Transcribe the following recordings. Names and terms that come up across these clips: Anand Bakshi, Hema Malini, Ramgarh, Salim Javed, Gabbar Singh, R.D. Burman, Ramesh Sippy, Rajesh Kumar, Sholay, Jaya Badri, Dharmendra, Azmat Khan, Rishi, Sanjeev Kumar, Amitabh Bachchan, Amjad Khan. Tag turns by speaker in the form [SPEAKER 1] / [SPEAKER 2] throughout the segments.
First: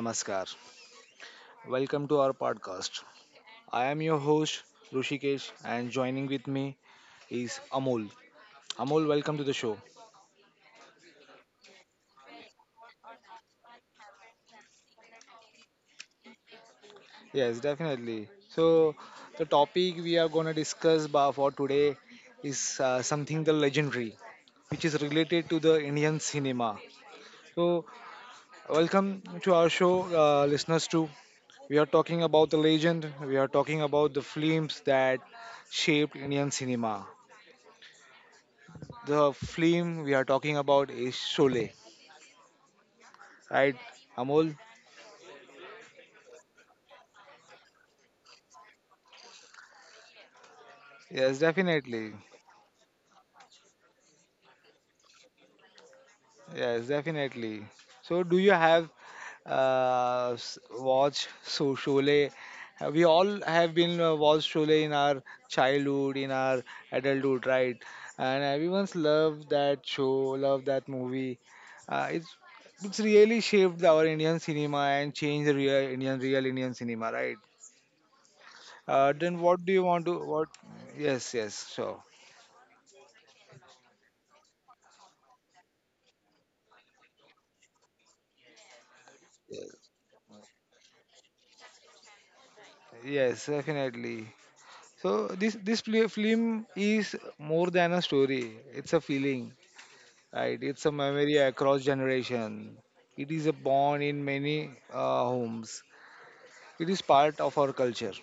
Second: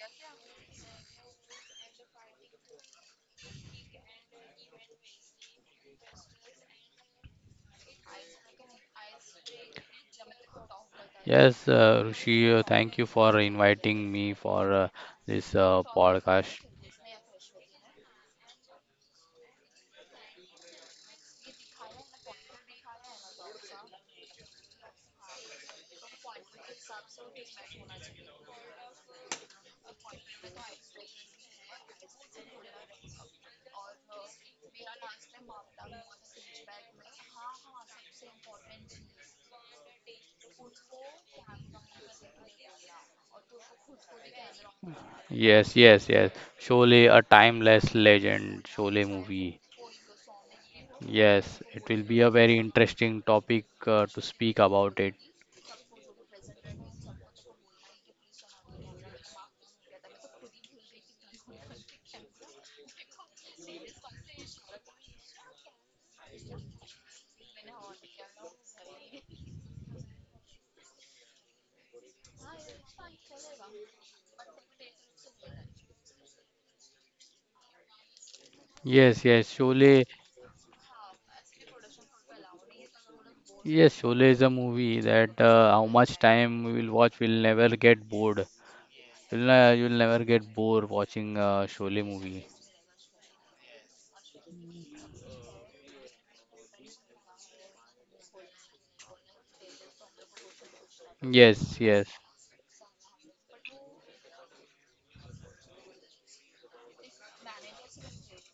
[SPEAKER 1] namaskar. Welcome to our podcast. I am your host Rushikesh and joining with me is Amol. Amol, welcome to the show.
[SPEAKER 2] Yes, Rishi, thank you for inviting me for this podcast.
[SPEAKER 1] Yes, definitely. So, the topic we are going to discuss for today is something the legendary which is related to the Indian cinema. So, welcome to our show, listeners. Too, we are talking about the legend. We are talking about the films that shaped Indian cinema. The film we are talking about is Sholay, right, Amol?
[SPEAKER 2] Yes, yes, yes. Surely a timeless legend, Sholay movie.
[SPEAKER 1] Yes,
[SPEAKER 2] Yes, it will be
[SPEAKER 1] definitely.
[SPEAKER 2] a very interesting topic to speak about it.
[SPEAKER 1] Yes, definitely. So, do you have watch so Sholay? We all have been watched Sholay in our childhood, in our adulthood, right? And everyone's loved that show, loved that movie. Uh, it's it's really shaped our Indian cinema and changed the real Indian cinema, right?
[SPEAKER 2] Yes, yes,
[SPEAKER 1] Then what do
[SPEAKER 2] Sholay.
[SPEAKER 1] you want to what? Yes, yes, sure.
[SPEAKER 2] Yes, Sholay is a movie that how much time we will watch, we'll never get bored. You'll never get bored watching Sholay movie.
[SPEAKER 1] Yes, definitely. So this film is more than a story. It's a feeling, right? It's a memory
[SPEAKER 2] Yes, yes,
[SPEAKER 1] across generation. It is a bond in many homes. It is part of our culture,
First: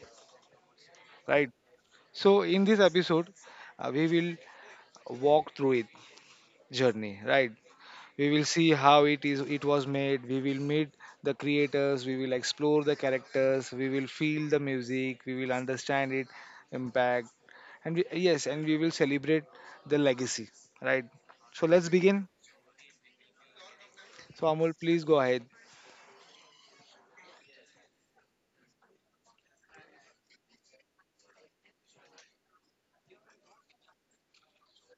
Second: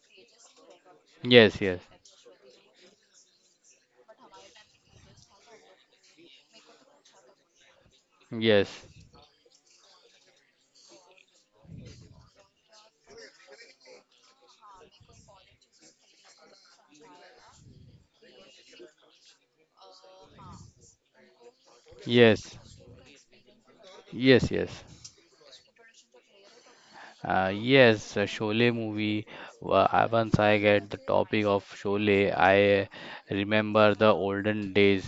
[SPEAKER 1] right?
[SPEAKER 2] yes, yes,
[SPEAKER 1] So in this episode, we will walk through it journey, right? We will
[SPEAKER 2] yes,
[SPEAKER 1] see how it was made. We will meet the creators. We will explore the characters. We will feel the music. We will understand it impact, and we, yes and we will celebrate the legacy, right? So let's begin.
[SPEAKER 2] yes, yes,
[SPEAKER 1] So Amol,
[SPEAKER 2] yes.
[SPEAKER 1] please go ahead.
[SPEAKER 2] Yes, Sholay movie. Once I get the topic of Sholay, I remember the olden days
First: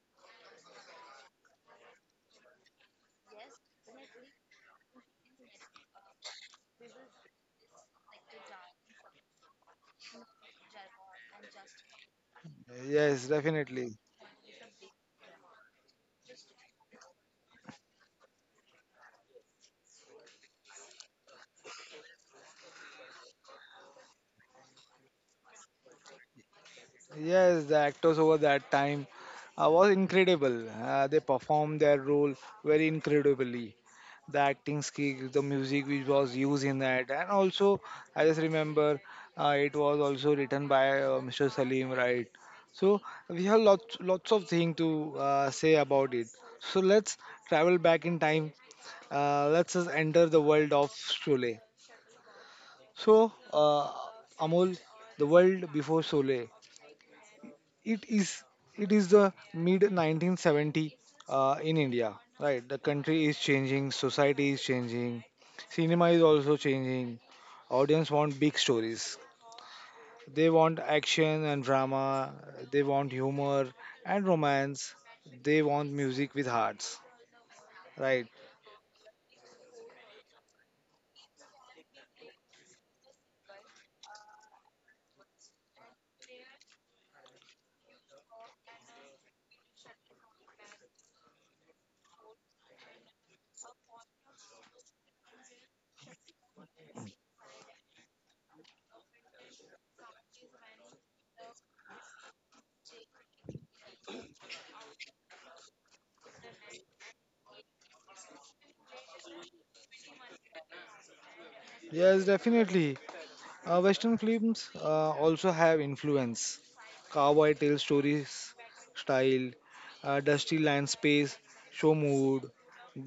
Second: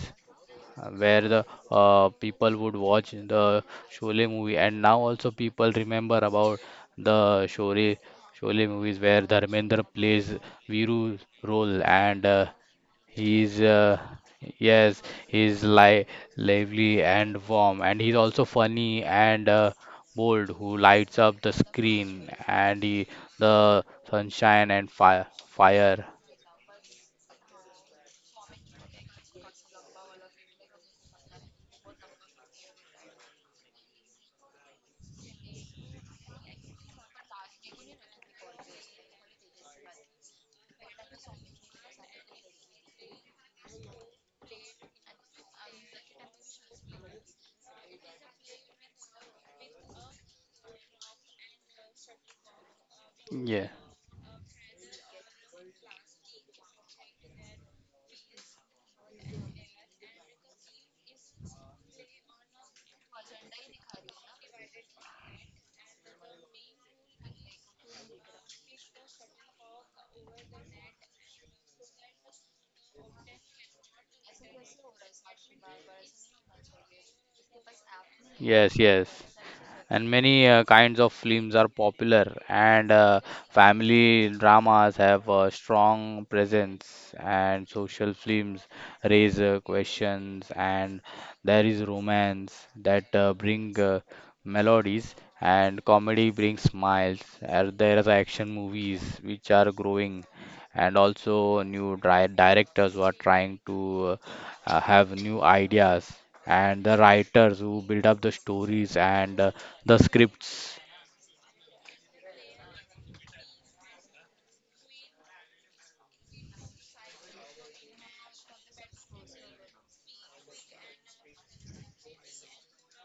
[SPEAKER 2] where the people would watch the Sholay movie, and now also people remember about the Sholay movies where Dharmendra plays Viru role and
[SPEAKER 1] Yes,
[SPEAKER 2] He's
[SPEAKER 1] definitely.
[SPEAKER 2] yes, he's li lively and warm, and he's also funny and bold, who lights up the screen, and the sunshine and fire.
[SPEAKER 1] Yes, the actors over that time was incredible. They performed their role very incredibly. The acting skills, the music which was used in that, and also I just remember it was also written by Mr. Salim, right? So we have lots of things to say about it. So let's travel back in time. Let's just enter the world of Sholay. So
[SPEAKER 2] Yeah,
[SPEAKER 1] Amol, the world before Sole, it is it is the mid 1970 in India, right? The country is changing, society is changing, cinema is also changing. Audience want big stories. They want action and drama. They want humor and romance. They want music with hearts, right?
[SPEAKER 2] yes, yes. And many kinds of films are popular, and family dramas have a strong presence, and social films raise questions, and there is romance that bring melodies, and comedy brings smiles, and there is action movies which are growing, and also new directors who are trying to have new ideas, and the writers who build up the stories and the scripts.
[SPEAKER 1] Yes, definitely. Western films also have influence. Cowboy tale stories, style, dusty landscapes, show mood,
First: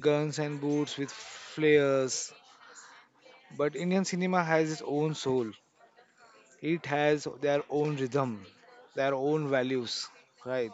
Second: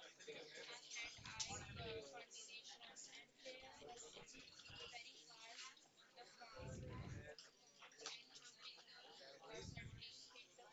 [SPEAKER 1] guns and boots with flares. But Indian cinema has its own soul. It has their own rhythm, their own values, right?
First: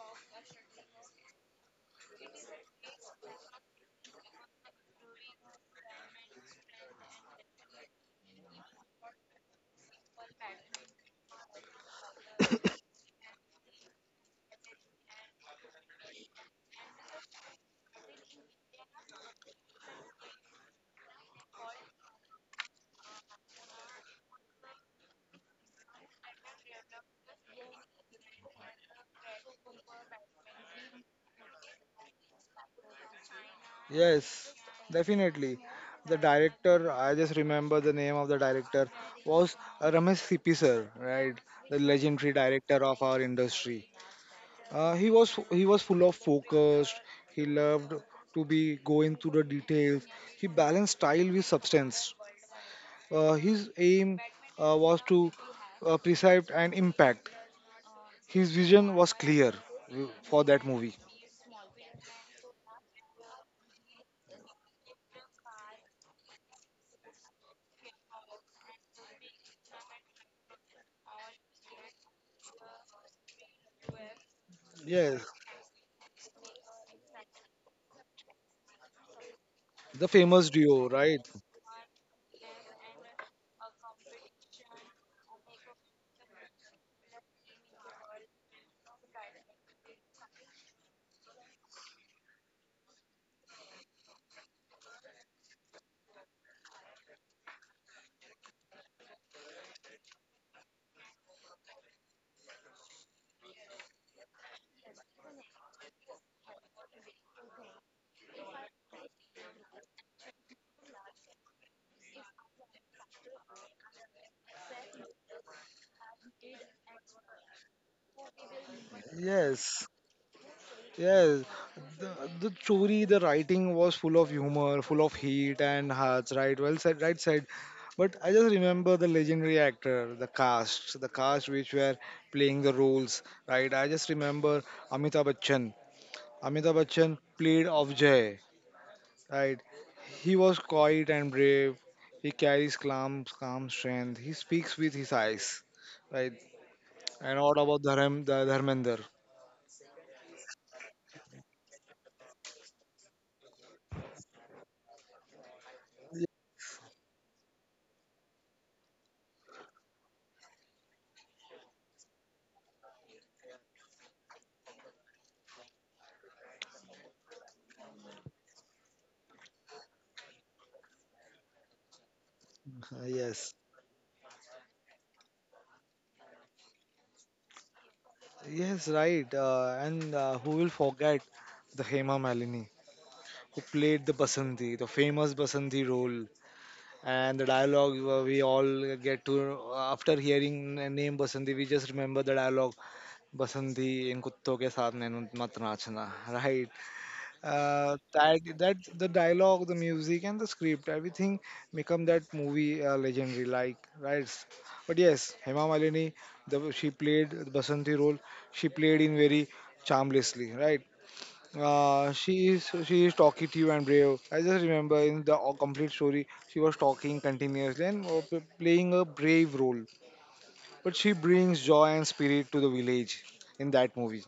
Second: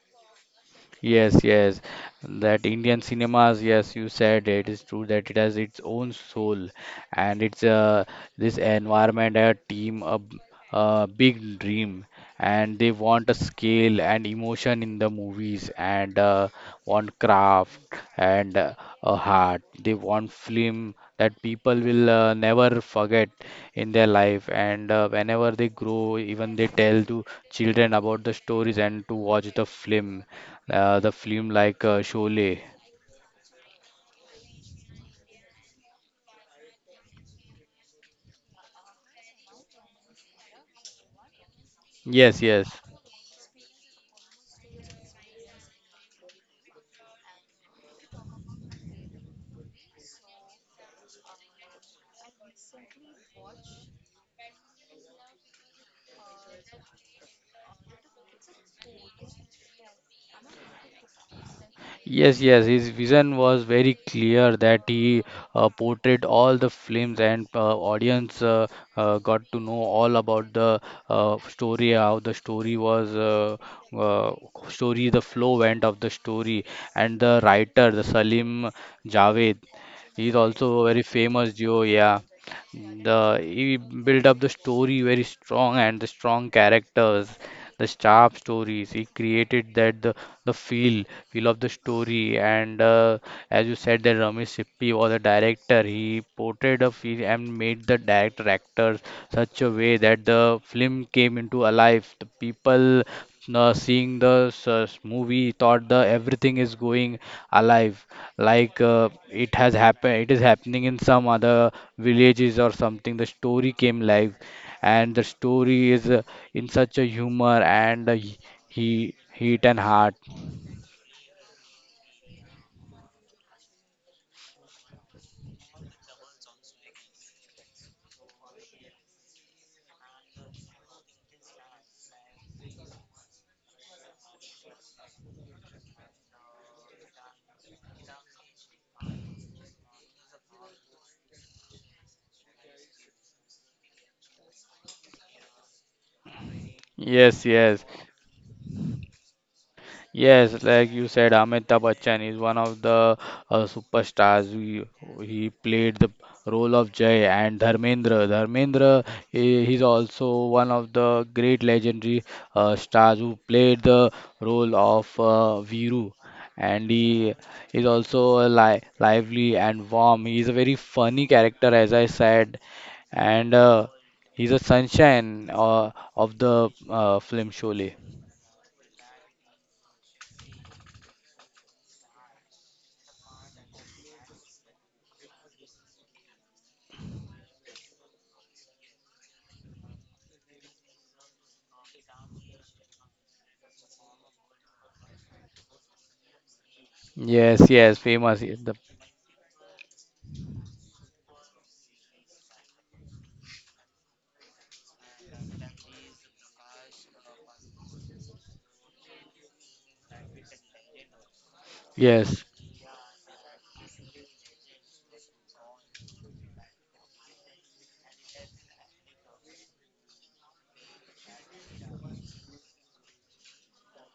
[SPEAKER 2] Yes, yes. That Indian cinemas, yes, you said it is true that it has its own soul, and it's this environment, a team, a big dream, and they want a scale and emotion in the movies, and want craft and a heart. They want film that people will never forget in their life, and whenever they grow, even they tell to children about the stories and to watch the film like Sholay.
[SPEAKER 1] Yes, definitely. The director, I just remember the name of the director was Ramesh Sippy sir, right? The legendary
[SPEAKER 2] Yes, yes.
[SPEAKER 1] director of our industry. He was full of focus. He loved to be going through the details. He balanced style with substance. His aim was to preserve and impact. His vision was clear for that movie.
[SPEAKER 2] Yes, yes, his vision was very clear that he portrayed all the films, and audience got to know all about the story, how the story was, uh, story,
[SPEAKER 1] Yes,
[SPEAKER 2] the flow went of the story. And the writer, the Salim Javed,
[SPEAKER 1] the
[SPEAKER 2] he's
[SPEAKER 1] famous
[SPEAKER 2] also
[SPEAKER 1] duo,
[SPEAKER 2] very
[SPEAKER 1] right?
[SPEAKER 2] famous duo, yeah. The He built up the story very strong, and the strong characters, the sharp stories he created, that the feel of the story, and as you said that Ramesh Sippy was a director, he portrayed a feel and made the director actors such a way that the film came into alive, the people seeing the movie thought the everything is going alive, like it has happened, it is happening in some other villages or something, the story came live, and the story is in such a humor and he heat and
[SPEAKER 1] Yes.
[SPEAKER 2] heart.
[SPEAKER 1] Yes, the, the story, the writing was full of humor, full of heat and hearts, right? Well said, right said. But I just remember the legendary actor, the cast which were playing the roles, right? I just remember Amitabh Bachchan. Amitabh Bachchan played Avjay, right? He was quiet and brave. He carries calm strength. He speaks with his eyes, right? And
[SPEAKER 2] Yes,
[SPEAKER 1] what about
[SPEAKER 2] yes.
[SPEAKER 1] Dharmender?
[SPEAKER 2] Yes, like you said, Amitabh Bachchan is one of the superstars. He played the role of Jay and Dharmendra. Dharmendra, he's also one of the great legendary stars who played the role of Viru. And he is also a li lively and warm. He's a very funny character, as I said, and
[SPEAKER 1] Yes.
[SPEAKER 2] he's a sunshine of the film Sholay.
[SPEAKER 1] Yes, right. And Who will forget the Hema Malini, who played the Basanti, the famous Basanti role, and the dialogue we all get to after hearing the name Basanti, we just remember the dialogue Basanti in कुत्तों के साथ नैन मत नाचना, right?
[SPEAKER 2] Yes,
[SPEAKER 1] uh,
[SPEAKER 2] yes,
[SPEAKER 1] that
[SPEAKER 2] famous. Yes, The
[SPEAKER 1] that the dialogue, the music, and the script, everything become that movie legendary. Like right, but yes, Hema Malini, the she played Basanti role. She played in very charmlessly, right? Uh, she
[SPEAKER 2] yes,
[SPEAKER 1] is she is talkative and brave. I just remember in the complete story, she was talking continuously and playing a brave role. But she brings joy and spirit to the village in that movie,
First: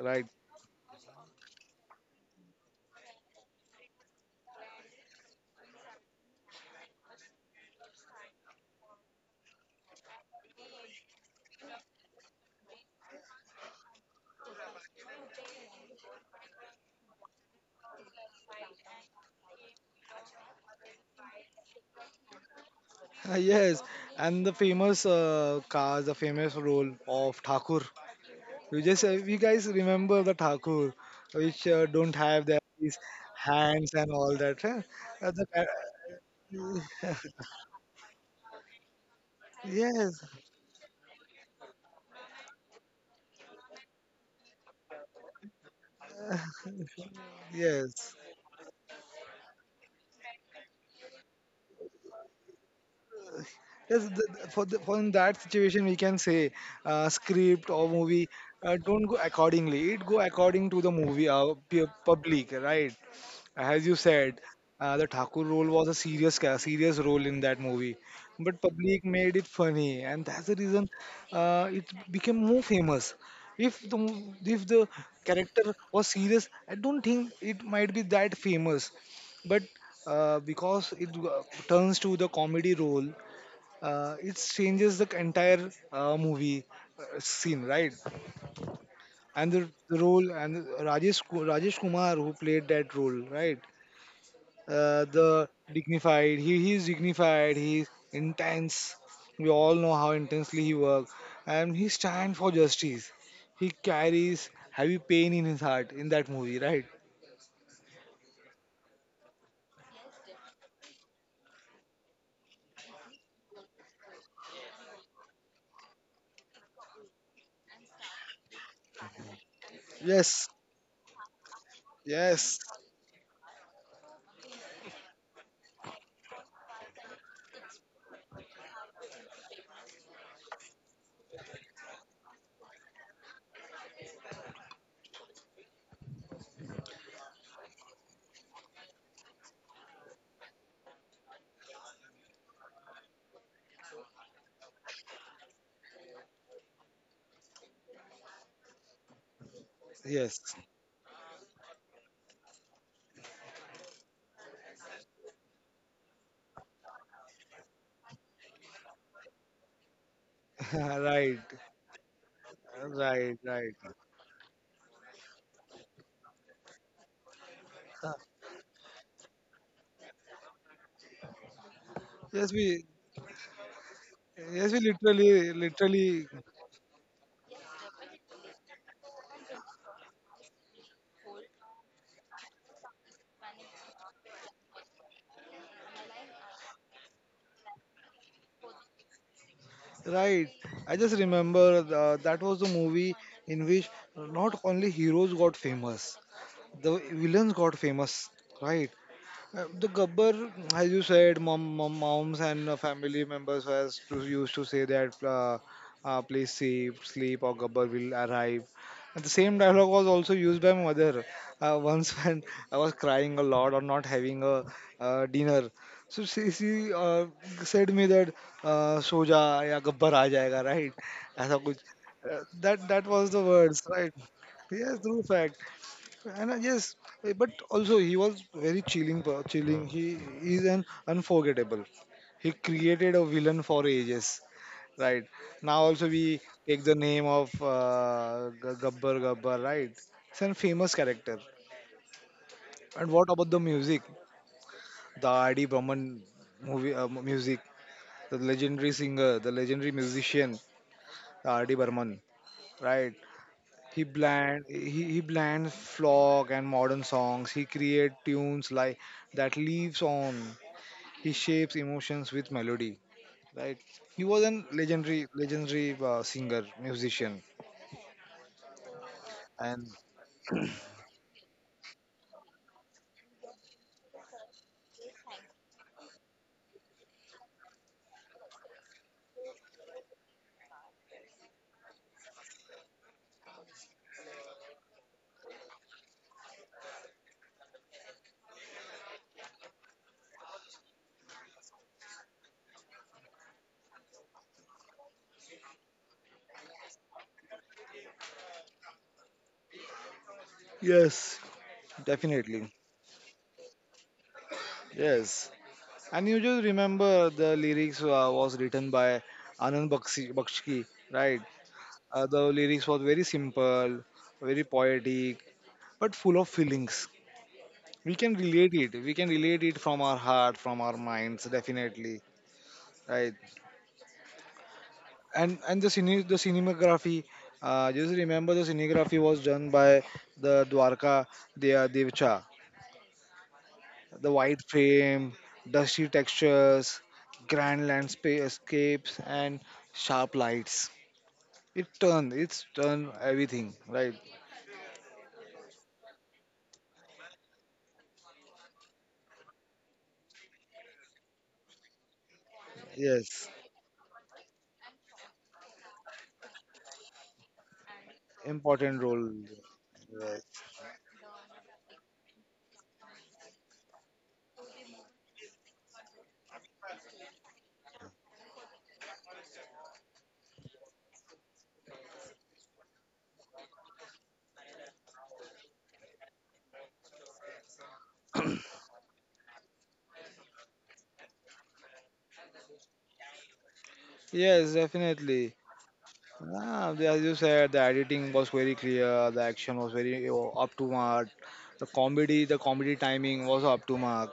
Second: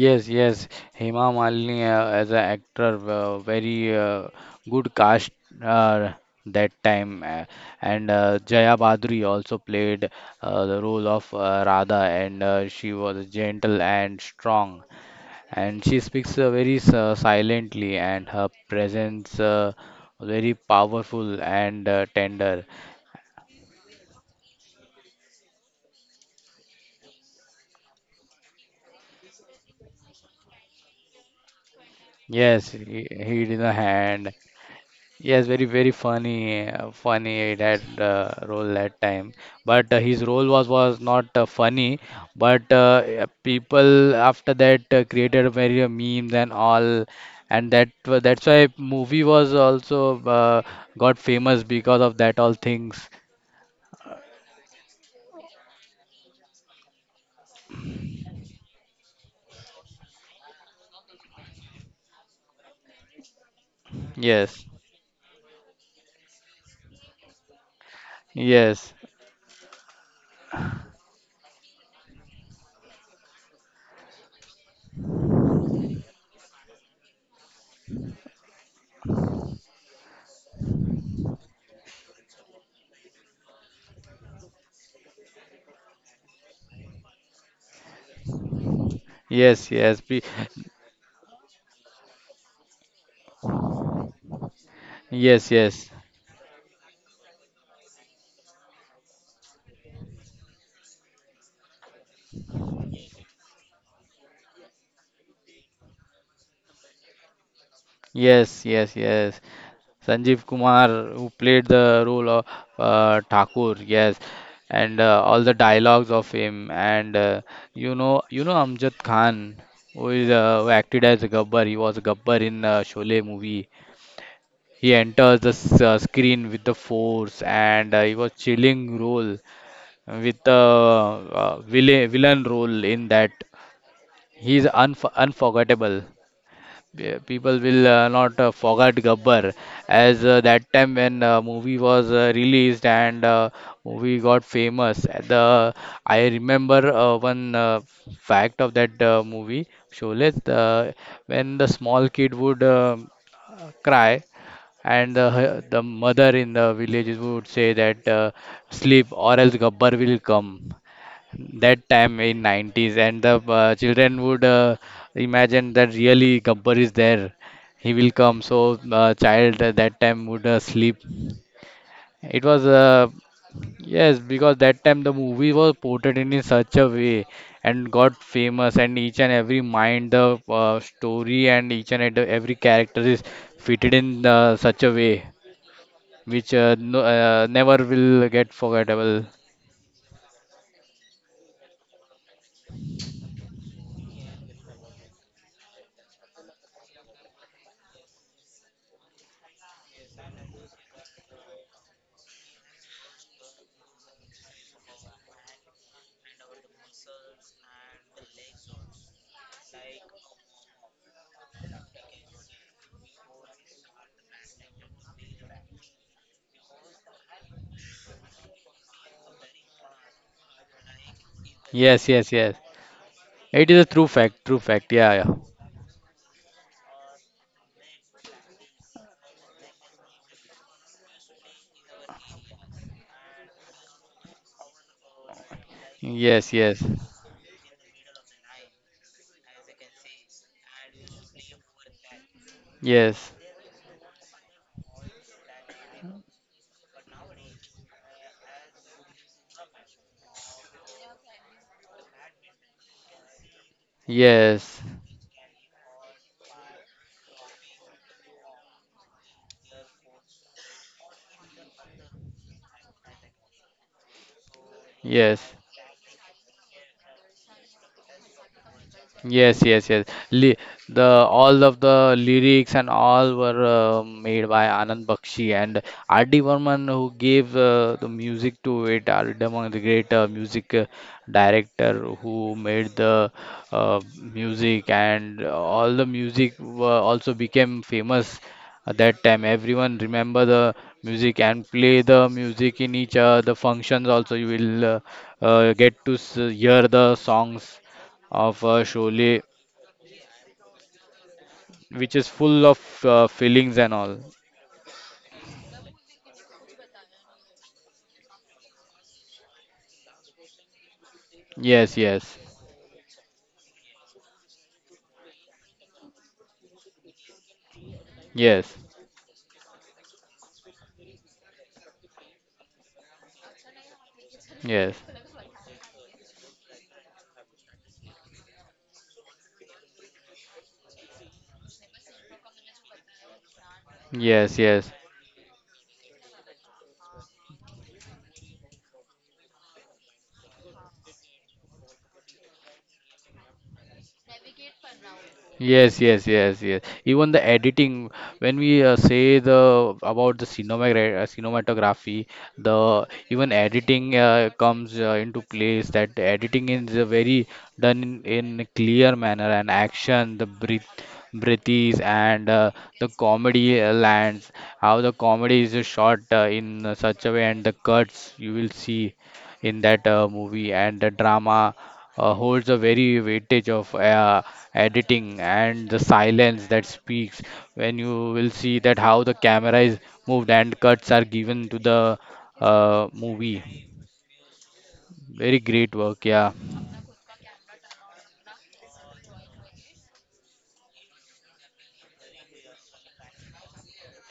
[SPEAKER 1] right?
[SPEAKER 2] yes. Hema Malini as an actor, very good cast uh, that time. And Jaya Badri also played the role of Radha, and she was gentle and strong. And she speaks very silently, and her presence very powerful and tender.
[SPEAKER 1] Yes, and the famous cast, the famous role of Thakur. You just, you guys remember the Thakur, which don't have
[SPEAKER 2] Yes,
[SPEAKER 1] their
[SPEAKER 2] he,
[SPEAKER 1] these
[SPEAKER 2] he did a
[SPEAKER 1] hands and
[SPEAKER 2] hand.
[SPEAKER 1] all that, huh? Uh,
[SPEAKER 2] Yes,
[SPEAKER 1] the,
[SPEAKER 2] very,
[SPEAKER 1] uh,
[SPEAKER 2] very funny, funny that role that time. But his
[SPEAKER 1] yes,
[SPEAKER 2] role was not funny. But yeah, people after that created very memes and all, and
[SPEAKER 1] yes.
[SPEAKER 2] that's why movie was also got famous because of that all things.
[SPEAKER 1] Yes, for in that situation we can say script or movie don't go accordingly. It go according to the movie public, right? As you said,
[SPEAKER 2] Yes,
[SPEAKER 1] the Thakur role was a serious role in that movie, but
[SPEAKER 2] yes,
[SPEAKER 1] public made it funny, and that's the reason it became more famous. If the character was serious, I don't think it might be that famous, but because it turns to the comedy role, it changes the entire movie scene, right? And the,
[SPEAKER 2] yes,
[SPEAKER 1] the
[SPEAKER 2] yes,
[SPEAKER 1] role and Rajesh Ku- Rajesh Kumar who played that role, right? uh,
[SPEAKER 2] yes,
[SPEAKER 1] the
[SPEAKER 2] yes,
[SPEAKER 1] dignified. He he's dignified. He's intense. We all know how intensely he works, and he stands for justice. He carries heavy pain in his heart in that movie, right?
[SPEAKER 2] yes, yes, yes. Sanjeev Kumar, who played the role of Thakur, yes, and all the dialogues of him, and you know Amjad Khan, who is
[SPEAKER 1] Yes,
[SPEAKER 2] who acted as Gabbar. He was Gabbar
[SPEAKER 1] yes.
[SPEAKER 2] in Sholay movie. He enters the screen with the force, and he was chilling role with the villain role in that. He's unforgettable. Yeah, people will not forget Gabbar as that time when movie was released and movie got famous. The I remember one fact of that movie Sholay,
[SPEAKER 1] Yes.
[SPEAKER 2] when the small kid would cry, and the mother in the villages would say that sleep or else Gabbar will come,
[SPEAKER 1] Right,
[SPEAKER 2] that time in 90s, and the
[SPEAKER 1] right.
[SPEAKER 2] children would imagine that really Gabbar is there, he will
[SPEAKER 1] Huh.
[SPEAKER 2] come, so child at that time would sleep. It was
[SPEAKER 1] Yes, we,
[SPEAKER 2] yes, because that
[SPEAKER 1] yes, we
[SPEAKER 2] time the movie was portrayed
[SPEAKER 1] literally,
[SPEAKER 2] in such a way and got famous, and each and every mind the story, and every character is fitted in such a way which no, never will get forgettable.
[SPEAKER 1] right. I just remember the, that was the movie in which not only heroes got famous, the villains got famous, right? The Gabbar, as you said, moms and family members was to, used to say that, please sleep, or Gabbar will arrive. And the same dialogue was also used by my mother once when I was crying a lot or not having a dinner. So she said me that, soja ya Gabbar aa jayega, right? ऐसा कुछ.
[SPEAKER 2] Yes, yes,
[SPEAKER 1] Uh,
[SPEAKER 2] yes,
[SPEAKER 1] that that was the
[SPEAKER 2] it is a
[SPEAKER 1] words,
[SPEAKER 2] true
[SPEAKER 1] right?
[SPEAKER 2] fact, true fact,
[SPEAKER 1] Yes,
[SPEAKER 2] yeah, yeah.
[SPEAKER 1] true fact. And yes, but also he was very chilling. He is an unforgettable. He created a villain for ages, right? Now also we
[SPEAKER 2] Yes, yes,
[SPEAKER 1] take the name of Gabbar Gabbar, right? It's a famous character. And
[SPEAKER 2] yes,
[SPEAKER 1] what about the music? The R.D. Burman movie music, the legendary singer, the legendary musician, the R.D. Burman, right? He blend
[SPEAKER 2] yes,
[SPEAKER 1] he, he blends folk and modern songs. He create tunes like that lives on. He shapes emotions with melody. Right. He was an
[SPEAKER 2] yes.
[SPEAKER 1] legendary singer musician.
[SPEAKER 2] Yes, yes,
[SPEAKER 1] And
[SPEAKER 2] yes. Li The all of the lyrics and all were made by Anand Bakshi and R.D. Burman, who gave the music to it. R.D. Burman, the great music director, who made the music, and all the music were also became famous at that time. Everyone remember the music and play the music in each the functions. Also, you will hear the songs of Sholay,
[SPEAKER 1] yes,
[SPEAKER 2] which is full
[SPEAKER 1] definitely,
[SPEAKER 2] of fillings and all.
[SPEAKER 1] yes. And you just remember the lyrics was written by Anand Bakshi, right?
[SPEAKER 2] Yes, yes,
[SPEAKER 1] The lyrics was very simple, very poetic, but full of feelings. we can
[SPEAKER 2] yes,
[SPEAKER 1] relate it we can relate it from our heart, from our minds, definitely, right.
[SPEAKER 2] yes,
[SPEAKER 1] And the cinematography, just remember the cinematography was done by the dwarka devcha, the
[SPEAKER 2] yes,
[SPEAKER 1] white
[SPEAKER 2] yes.
[SPEAKER 1] frame, dusty textures, grand landscapes, and sharp lights. It's turned everything, right?
[SPEAKER 2] Yes, yes, yes, yes. Even the editing, when we say the about the cinematography, the
[SPEAKER 1] Yes,
[SPEAKER 2] even editing comes into place. That editing is very done in a
[SPEAKER 1] important
[SPEAKER 2] clear
[SPEAKER 1] role.
[SPEAKER 2] manner, and action,
[SPEAKER 1] Yes,
[SPEAKER 2] breathes, and the comedy lands. How the comedy is shot in such a way, and the cuts you will see in that movie, and the drama holds a very weightage of editing, and the silence that speaks, when you will see that how the camera is moved and cuts are given to the movie.
[SPEAKER 1] yes, definitely.
[SPEAKER 2] Very great work, yeah.
[SPEAKER 1] Ah, as you said, the editing was very clear, the action was very up to mark, the comedy timing was up to mark,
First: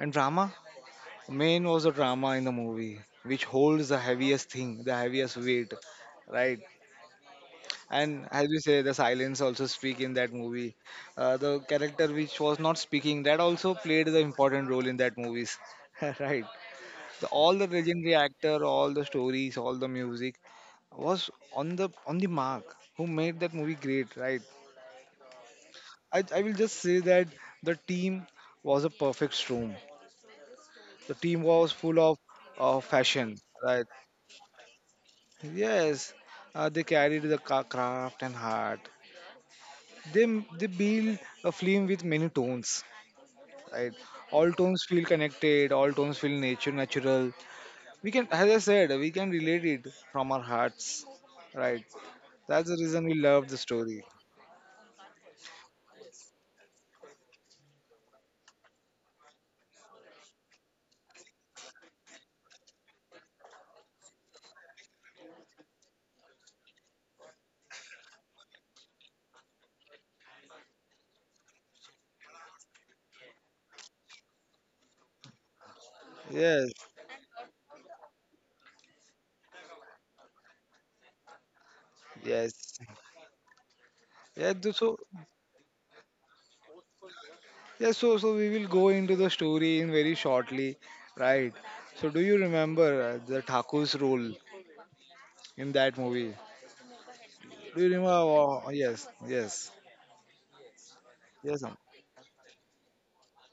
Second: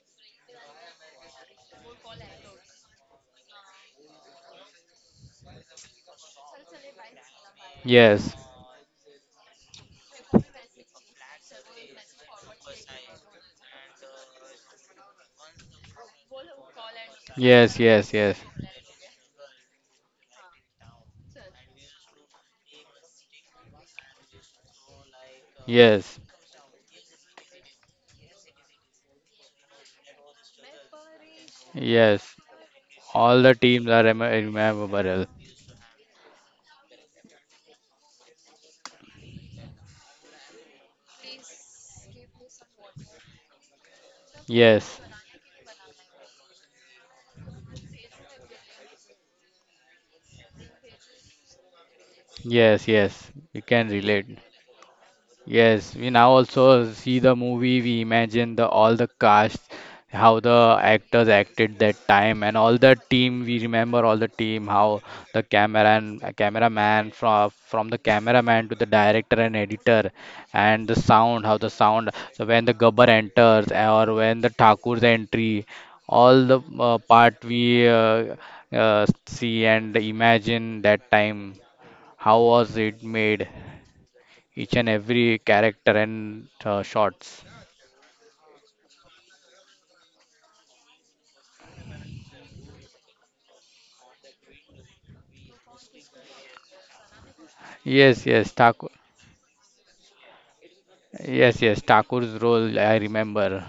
[SPEAKER 1] and drama, main was the drama in the movie, which holds the heaviest thing, the heaviest weight, right? And
[SPEAKER 2] Yes,
[SPEAKER 1] as you say, the silence also speak in that movie. The character which was not speaking, that also played the important role in that movies, right? The, all the
[SPEAKER 2] yes,
[SPEAKER 1] legendary
[SPEAKER 2] yes, yes,
[SPEAKER 1] actor, all the stories, all the music was on the mark. Who made that movie great, right?
[SPEAKER 2] yes,
[SPEAKER 1] I will just say that the team was a perfect storm. The team was full of
[SPEAKER 2] yes. All
[SPEAKER 1] fashion,
[SPEAKER 2] the teams
[SPEAKER 1] right?
[SPEAKER 2] are rememberable.
[SPEAKER 1] Yes, they carried the craft and heart. They they build a film with many tones, right? All tones
[SPEAKER 2] Yes,
[SPEAKER 1] feel connected. All tones feel nature natural. We can, as I said, we can relate it from our hearts, right? That's
[SPEAKER 2] yes,
[SPEAKER 1] the
[SPEAKER 2] yes,
[SPEAKER 1] reason we
[SPEAKER 2] you
[SPEAKER 1] love the
[SPEAKER 2] can
[SPEAKER 1] story.
[SPEAKER 2] relate. Yes, we now also see the movie. We imagine the all the cast, how the actors acted that time, and all the team. We remember all the team, how the camera and cameraman, from the cameraman to the director and editor, and the sound, how the sound. So when the Gabbar enters or when the Thakur's entry, all the
[SPEAKER 1] Yes,
[SPEAKER 2] part we see and imagine that time. How was
[SPEAKER 1] yes,
[SPEAKER 2] it made?
[SPEAKER 1] yeah.
[SPEAKER 2] Each and
[SPEAKER 1] So,
[SPEAKER 2] every character and shots.
[SPEAKER 1] yeah. So, so we will go into the story in very shortly, right? So, do you remember the Thakur's role in that movie? Do you remember?
[SPEAKER 2] Yes, yes, Thakur.
[SPEAKER 1] Yes, yes,
[SPEAKER 2] Yes,
[SPEAKER 1] yes.
[SPEAKER 2] yes, Thakur's role. I remember.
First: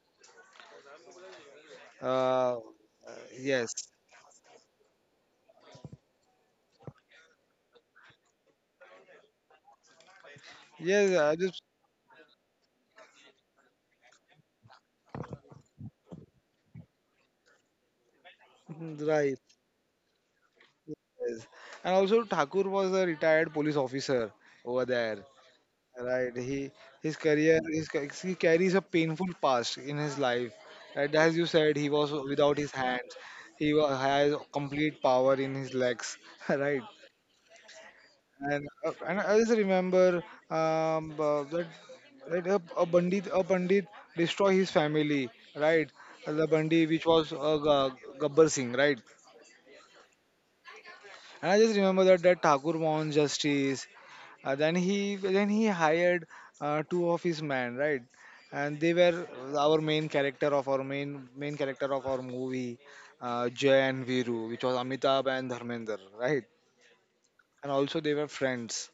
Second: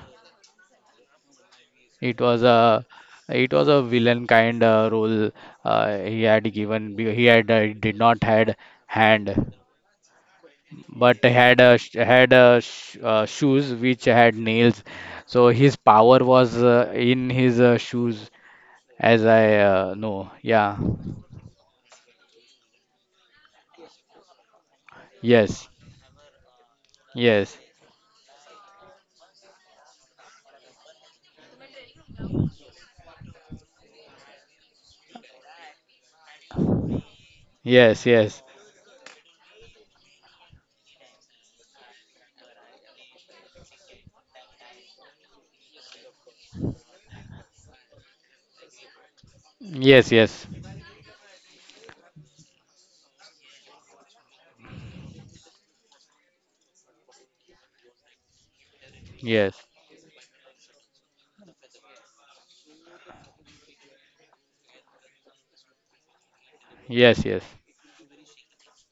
[SPEAKER 2] It was
[SPEAKER 1] Uh,
[SPEAKER 2] a, it was
[SPEAKER 1] yes,
[SPEAKER 2] a villain kind role. He had given. He had did not had hand,
[SPEAKER 1] yes.
[SPEAKER 2] but
[SPEAKER 1] I just
[SPEAKER 2] had shoes which had nails. So his power was in his shoes,
[SPEAKER 1] mm,
[SPEAKER 2] as
[SPEAKER 1] right.
[SPEAKER 2] I know. Yeah.
[SPEAKER 1] Yes. And also, Thakur was a retired police officer over there.
[SPEAKER 2] Yes.
[SPEAKER 1] Right. He his career
[SPEAKER 2] Yes.
[SPEAKER 1] his, ca- he carries a painful past in his life. And as you said, he was without his hands. He has complete power in his legs. Right.
[SPEAKER 2] Yes. Yes.
[SPEAKER 1] And I just remember um, uh, that that a bandit destroy his family. Right. The bandit which was Gabbar Singh. Right.
[SPEAKER 2] Yes. Yes.
[SPEAKER 1] And I just remember that that Thakur won justice. Then he hired two of his men, right? And they were
[SPEAKER 2] Yes.
[SPEAKER 1] our main main character of our movie, Jay and Viru, which was Amitabh and Dharmender, right?
[SPEAKER 2] Yes. Yes.
[SPEAKER 1] And also they were friends.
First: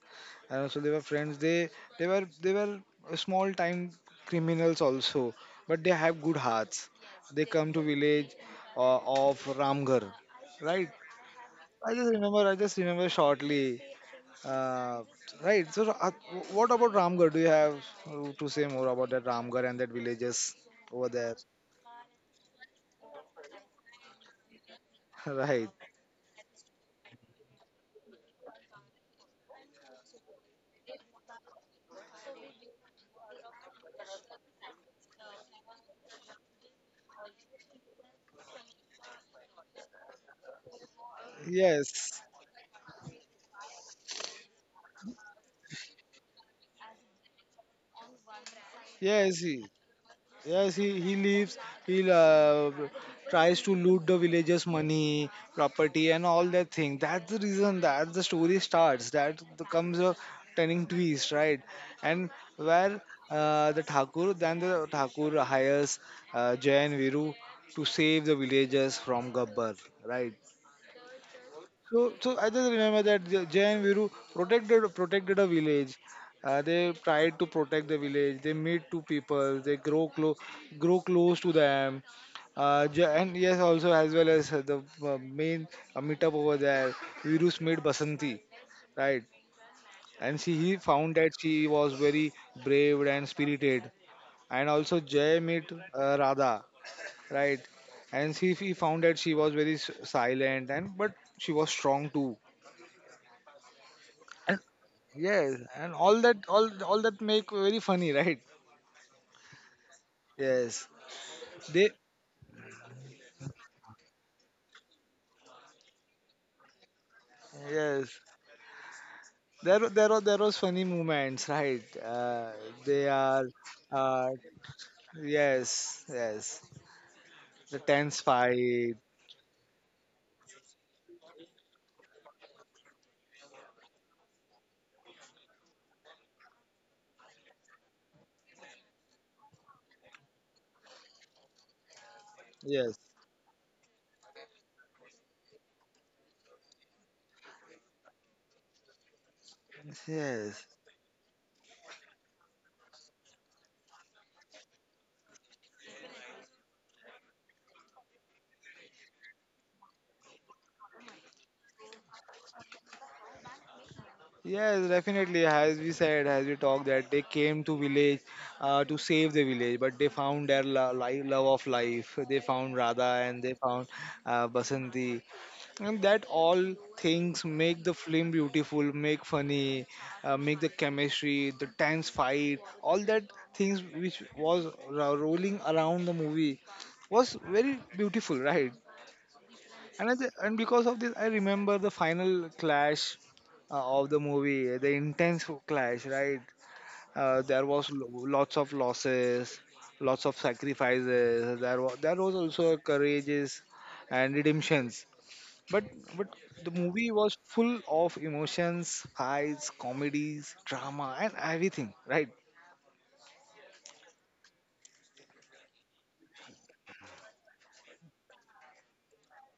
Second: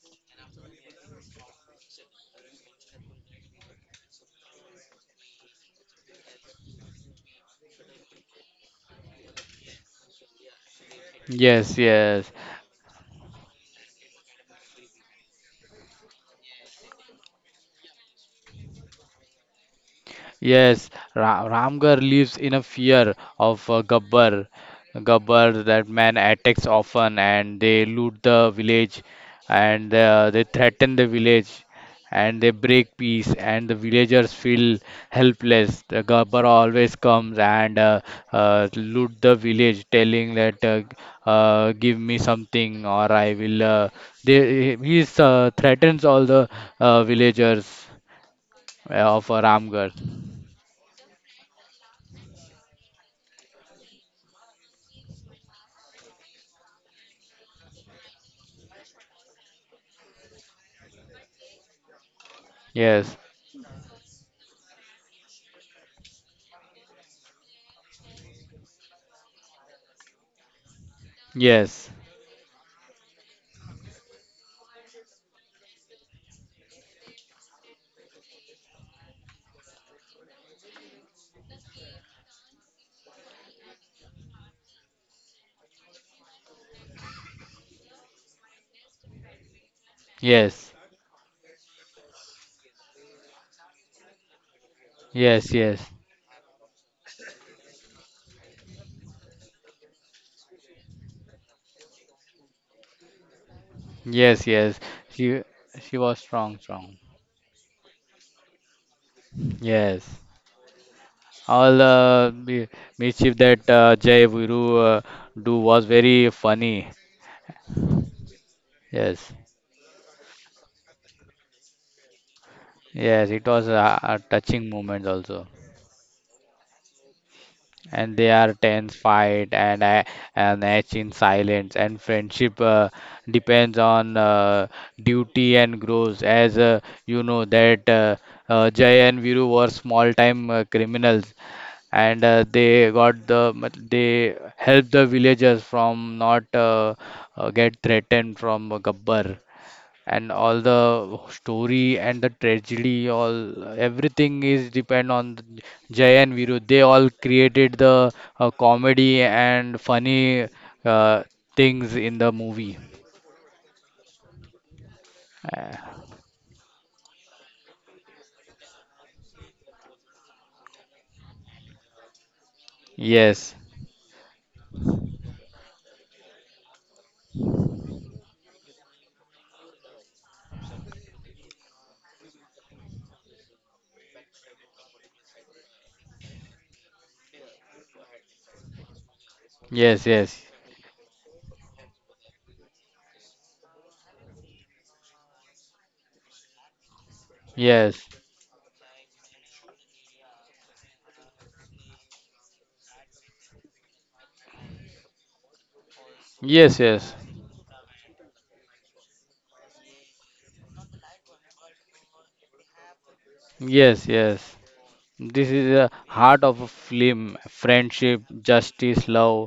[SPEAKER 1] And also they were friends. They were small time criminals also, but they have good hearts. They come to village of Ramgarh, right?
[SPEAKER 2] Yes, yes,
[SPEAKER 1] I just remember shortly. Uh, right. So, what about Ramgarh? Do you have to say more about that Ramgarh and that villages
[SPEAKER 2] yes.
[SPEAKER 1] over
[SPEAKER 2] Ra
[SPEAKER 1] there?
[SPEAKER 2] Ramgarh lives in a fear of Gabbar. Gabbar,
[SPEAKER 1] Right.
[SPEAKER 2] that man attacks often, and they loot the village, and they threaten the village, and they break peace, and the villagers feel helpless. The Gabbar always comes and loot the village, telling that give me
[SPEAKER 1] Yes.
[SPEAKER 2] something or I will. They He is, threatens all the villagers of
[SPEAKER 1] Yes.
[SPEAKER 2] Ramgarh.
[SPEAKER 1] Yes, he lives, he tries to loot the villagers' money, property, and all that thing. That's the reason that the story starts. That comes a turning twist, right? And where
[SPEAKER 2] Yes,
[SPEAKER 1] the Thakur hires Jay and Viru to save the villagers from Gabbar, right?
[SPEAKER 2] yes,
[SPEAKER 1] So, I just remember that Jay and Viru protected a village. They tried to protect the village. They meet two people. They grow close, to them. Jay, and yes, also as well as the main meetup over there. Viru's made Basanti, right? And she he
[SPEAKER 2] yes,
[SPEAKER 1] found that she was very brave and spirited. And also Jay
[SPEAKER 2] yes,
[SPEAKER 1] met
[SPEAKER 2] yes,
[SPEAKER 1] Radha, right? And she he found that she was very silent and but she was strong too.
[SPEAKER 2] yes,
[SPEAKER 1] And,
[SPEAKER 2] yes. She
[SPEAKER 1] yes, and
[SPEAKER 2] she
[SPEAKER 1] all
[SPEAKER 2] was
[SPEAKER 1] that
[SPEAKER 2] strong,
[SPEAKER 1] all all
[SPEAKER 2] strong.
[SPEAKER 1] that make very funny, right?
[SPEAKER 2] Yes,
[SPEAKER 1] Yes,
[SPEAKER 2] all
[SPEAKER 1] they
[SPEAKER 2] the mischief that Jay Viru do was very funny.
[SPEAKER 1] yes,
[SPEAKER 2] Yes,
[SPEAKER 1] there was funny moments, right? They
[SPEAKER 2] yes,
[SPEAKER 1] are
[SPEAKER 2] it was a
[SPEAKER 1] uh,
[SPEAKER 2] touching moment also.
[SPEAKER 1] yes, yes, the
[SPEAKER 2] And
[SPEAKER 1] tense
[SPEAKER 2] they are tense
[SPEAKER 1] fight.
[SPEAKER 2] fight, and etch in silence, and friendship depends on duty, and grows as you know that Jay and Viru were small time criminals, and
[SPEAKER 1] Yes,
[SPEAKER 2] they helped the villagers from not get threatened from Gabbar, and
[SPEAKER 1] yes,
[SPEAKER 2] all the story and the tragedy, all everything is depend on the Jay and Viru, they all created the comedy and funny uh, things in the movie.
[SPEAKER 1] yes, definitely. As we
[SPEAKER 2] Uh,
[SPEAKER 1] said, as we talked, that they came to village to save the village, but they found their love of life. They found Radha and they
[SPEAKER 2] yes,
[SPEAKER 1] found Basanti, and that all things make the film beautiful, make funny, make the chemistry, the tense fight, all that things which was rolling around the movie was very beautiful, right? And
[SPEAKER 2] yes, yes,
[SPEAKER 1] because of this I remember the final clash, of the movie, the intense clash, right? There was
[SPEAKER 2] yes,
[SPEAKER 1] lots of losses, lots of sacrifices. There was, also courageous and redemptions, but but the
[SPEAKER 2] yes,
[SPEAKER 1] movie
[SPEAKER 2] yes,
[SPEAKER 1] was full of emotions, highs, comedies, drama, and everything, right?
[SPEAKER 2] yes, yes. This is the heart of a film: friendship, justice, love,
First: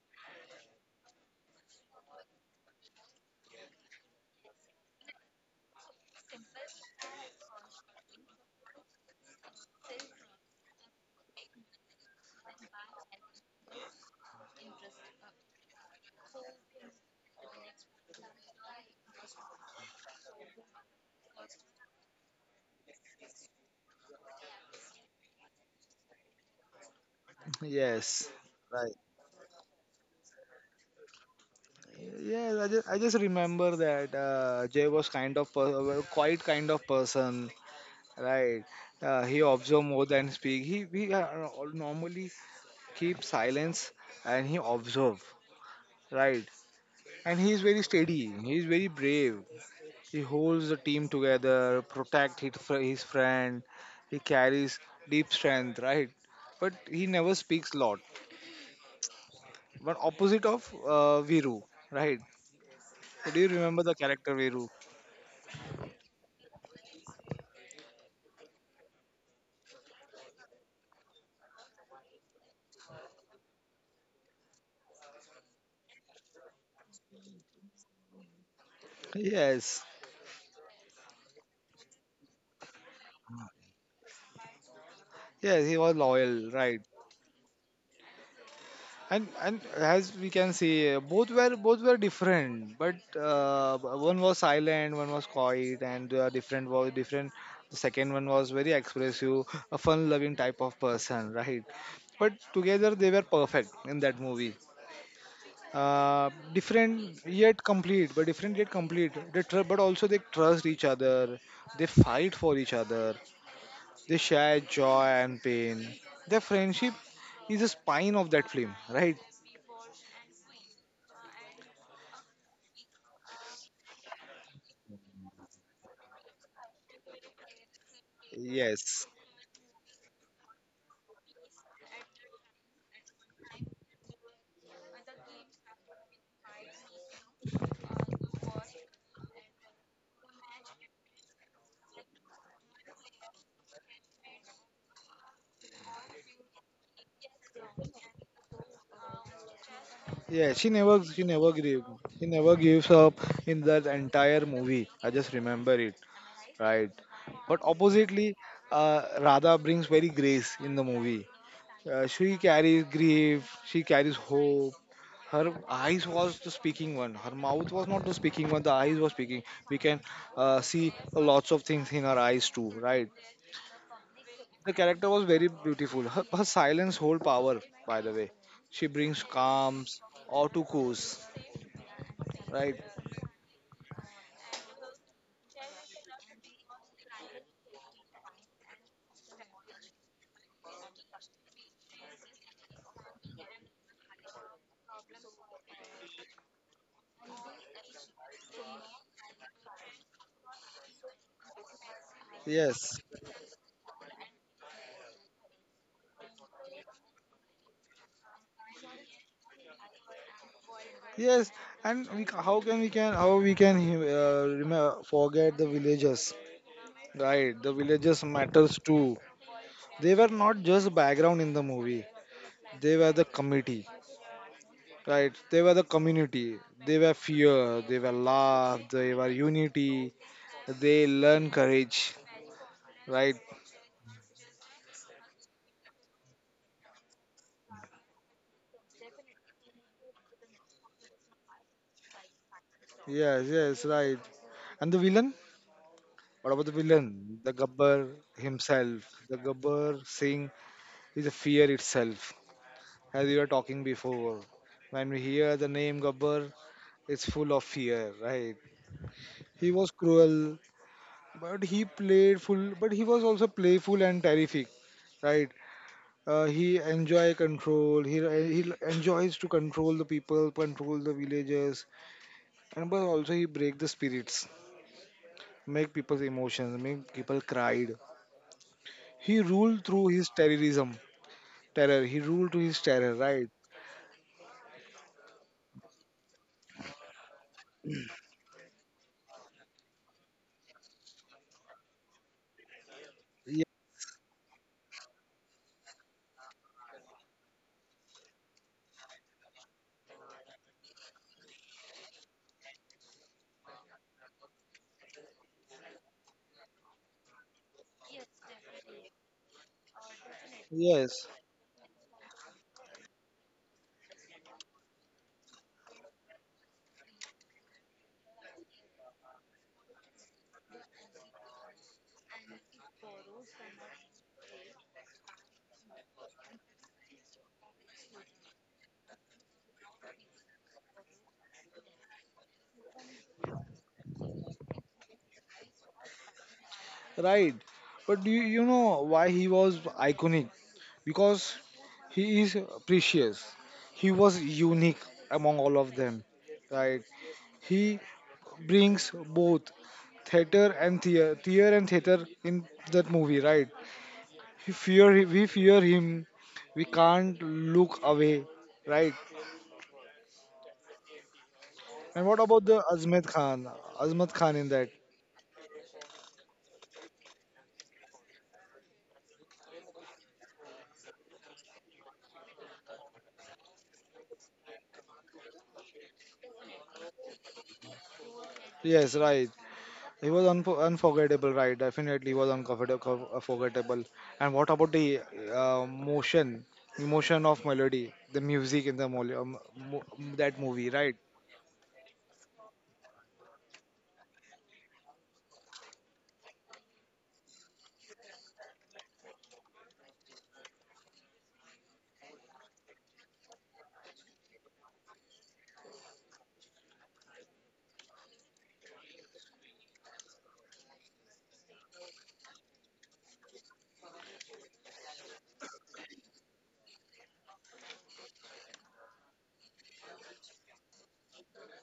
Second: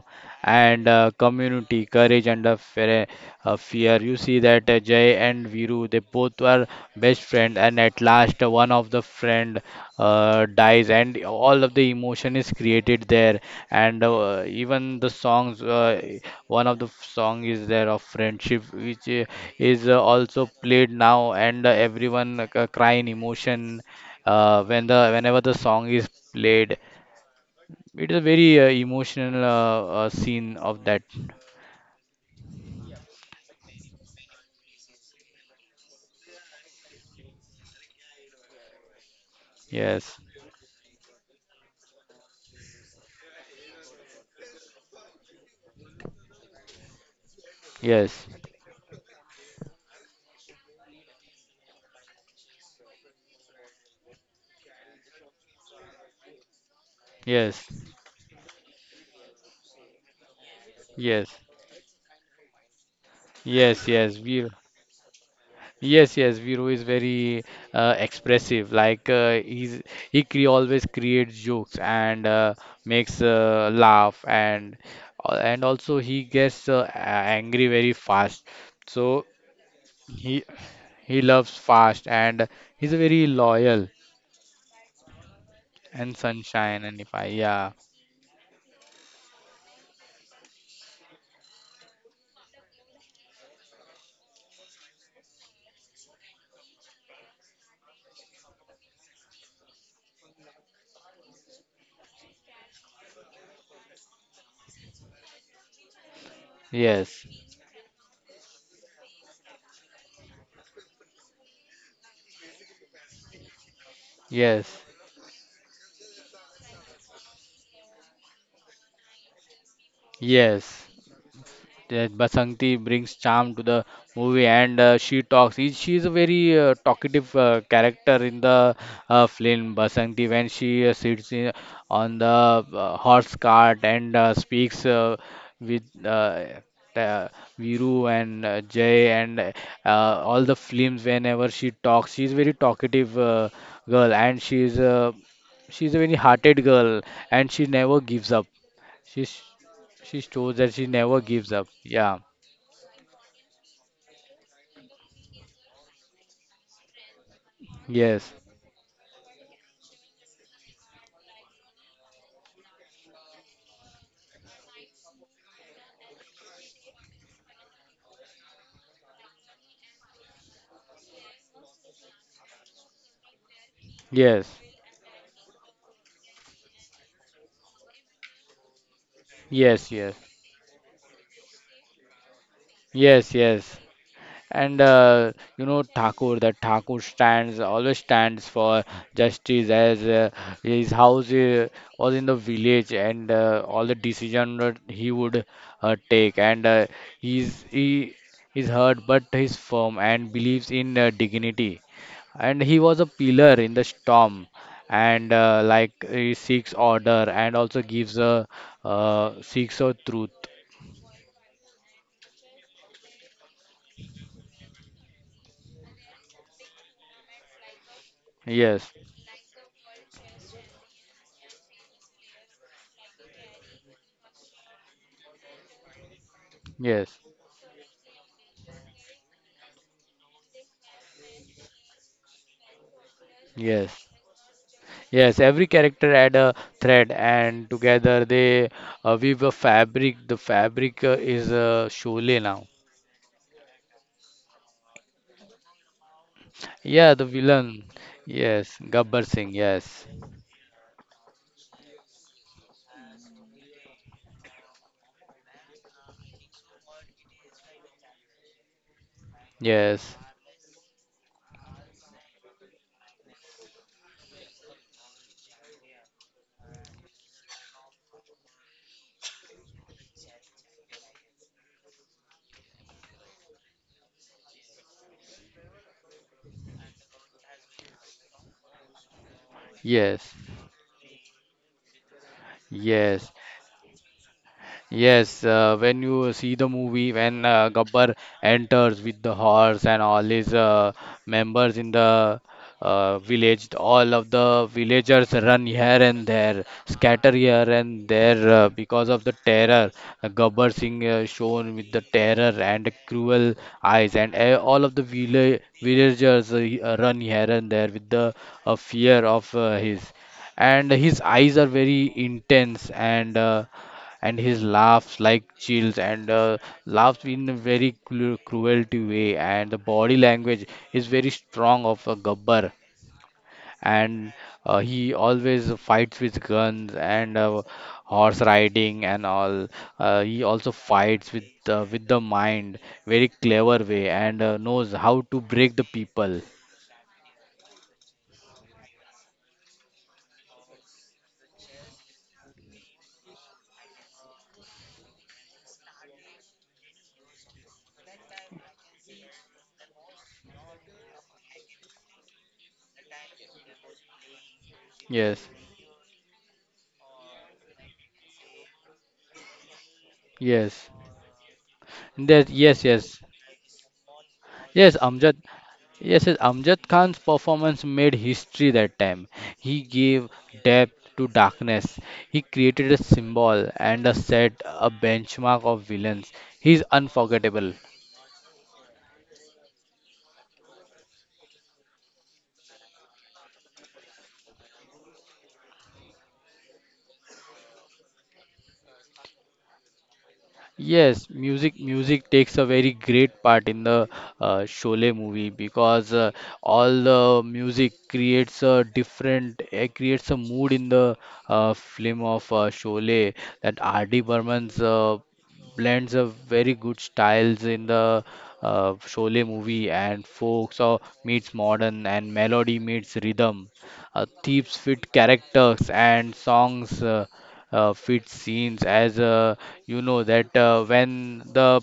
[SPEAKER 2] and community, courage, and fear. You see that Jay and Viru, they both were best friends, and at last, one of the friend dies, and all of the emotion is created there. And Even the songs, one of the song is there of friendship, which is also played now, and everyone cry in emotion whenever the song is played, it is a
[SPEAKER 1] Yes.
[SPEAKER 2] very
[SPEAKER 1] Right.
[SPEAKER 2] emotional scene of that.
[SPEAKER 1] Yes. I just remember that Jay was kind of quite kind of person, right? He observe more
[SPEAKER 2] Yes,
[SPEAKER 1] than speak. He normally keep silence and he observe, right? And he is very
[SPEAKER 2] yes,
[SPEAKER 1] steady, he is very brave. He holds the team together, protect his friend. He carries deep strength, right? But he never
[SPEAKER 2] yes,
[SPEAKER 1] speaks lot. But opposite of
[SPEAKER 2] yes,
[SPEAKER 1] Viru, right? So do you
[SPEAKER 2] yes,
[SPEAKER 1] remember the
[SPEAKER 2] yes.
[SPEAKER 1] character Viru?
[SPEAKER 2] Yes, yes. Viro is very expressive. Like he's he cre always creates jokes and makes laugh and also he gets angry very fast. So
[SPEAKER 1] Yes,
[SPEAKER 2] he he loves fast and he's a very loyal
[SPEAKER 1] yes, he was
[SPEAKER 2] and
[SPEAKER 1] loyal,
[SPEAKER 2] sunshine
[SPEAKER 1] right?
[SPEAKER 2] and if I yeah,
[SPEAKER 1] And, as we can see, both were different, but one was silent, one was quiet, and different was different. The second one was very expressive, a fun loving type of person, right? But together they were perfect in that movie.
[SPEAKER 2] yes,
[SPEAKER 1] Different yet complete, but different yet complete. But also, they trust each other, they fight for each other, they share
[SPEAKER 2] yes,
[SPEAKER 1] joy and pain. Their friendship is a spine of that film, right?
[SPEAKER 2] yes. Yes, Basanti brings charm to the movie, and she talks. She is a very talkative character in the
[SPEAKER 1] Yes.
[SPEAKER 2] film. Basanti, when she on the horse cart and speaks with uh, Viru and Jay and all the films. Whenever she talks, she is very talkative girl, and she is a very hearted girl, and she never gives up. She sh- she shows
[SPEAKER 1] Yeah,
[SPEAKER 2] that
[SPEAKER 1] she
[SPEAKER 2] she
[SPEAKER 1] never
[SPEAKER 2] never
[SPEAKER 1] she
[SPEAKER 2] gives
[SPEAKER 1] never
[SPEAKER 2] up.
[SPEAKER 1] gave
[SPEAKER 2] Yeah.
[SPEAKER 1] she never gives up in that entire movie. I just remember it, right? But
[SPEAKER 2] Yes,
[SPEAKER 1] oppositely, Radha brings very grace in the movie. She carries grief, she carries hope. Her eyes was the speaking one. Her mouth was not the speaking one. The eyes was speaking. We can see lots of things in her eyes too, right?
[SPEAKER 2] yes,
[SPEAKER 1] The character was very beautiful. Her silence hold power, by the way. She brings
[SPEAKER 2] yes,
[SPEAKER 1] calms
[SPEAKER 2] yes,
[SPEAKER 1] or to course, right?
[SPEAKER 2] yes, yes. And You know, Thakur, that Thakur stands always stands for justice, as his house was in the village, and all the decision that he would take. And he is hurt, but he's firm and believes in dignity. And he was a
[SPEAKER 1] Yes,
[SPEAKER 2] pillar in the storm, and like, he seeks order and also gives a seeks a truth.
[SPEAKER 1] yes. And how can we can how we can forget the villagers, right? The villagers matters
[SPEAKER 2] Yes,
[SPEAKER 1] too. They were not just background in the movie, they were the committee, right? They were the community. They
[SPEAKER 2] yes,
[SPEAKER 1] were fear, they were love, they were unity. They learn courage, right?
[SPEAKER 2] yes, yes. Every character had a thread, and together they weave a fabric. The fabric is Sholay now.
[SPEAKER 1] Yes, yes. Right. And the villain — what about the
[SPEAKER 2] Yeah,
[SPEAKER 1] villain,
[SPEAKER 2] the
[SPEAKER 1] the
[SPEAKER 2] villain.
[SPEAKER 1] Gabbar
[SPEAKER 2] Yes,
[SPEAKER 1] himself?
[SPEAKER 2] Gabbar
[SPEAKER 1] The
[SPEAKER 2] Singh.
[SPEAKER 1] Gabbar
[SPEAKER 2] Yes,
[SPEAKER 1] Singh is a fear itself, as you were talking before. When we hear the name Gabbar, it's full of fear, right? He was
[SPEAKER 2] yes,
[SPEAKER 1] cruel, but he played full, but he was also playful and terrific, right? He enjoy control. He enjoys to control the people, control the villagers, and but also he break the spirits, make people's emotions, make people cried. He ruled through his
[SPEAKER 2] yes,
[SPEAKER 1] terrorism, terror. He ruled through his terror,
[SPEAKER 2] yes.
[SPEAKER 1] right?
[SPEAKER 2] Yes, when you see the movie, when Gabbar enters with the horse and all his members in the
[SPEAKER 1] Ye-
[SPEAKER 2] village, all of the villagers run here and there, scatter here and there because of the terror. Gabbar Singh shown with the terror and cruel eyes, and all of the villagers run here and there with the fear of his. And his
[SPEAKER 1] Yes.
[SPEAKER 2] eyes are very intense, and his laughs like chills, and laughs in a very cruelty way, and the body language is very strong of a Gabbar, and he always fights with guns and horse riding, and all he also fights with the mind, very clever way, and knows how to break the people.
[SPEAKER 1] Right. But do you know why he was iconic? Because he is precious. He was unique among all of them. Right. He brings both theater and theater in that movie. Right. He fear
[SPEAKER 2] Yes,
[SPEAKER 1] we fear him. We can't look away. Right.
[SPEAKER 2] yes,
[SPEAKER 1] And what
[SPEAKER 2] that,
[SPEAKER 1] about
[SPEAKER 2] yes,
[SPEAKER 1] the
[SPEAKER 2] yes,
[SPEAKER 1] Azmat Khan? Azmat Khan in that.
[SPEAKER 2] yes. Amjad. Yes, yes, Amjad Khan's performance made history that time. He gave depth to darkness. He created a symbol and a set a benchmark of villains. He's unforgettable.
[SPEAKER 1] Yes. Right. It was unforgettable, right? Definitely was uncomfortable, unforgettable. And what about the uh, motion, emotion of melody, the music in the that movie, right?
[SPEAKER 2] Yes, music, music takes a very great part in the Sholay movie, because all the music creates a different creates a mood in the film of Sholay. That R.D. Burman's blends a very good styles in the Sholay movie, and folk so meets modern and melody meets rhythm. Themes fit characters, and songs fit scenes. As you know that when the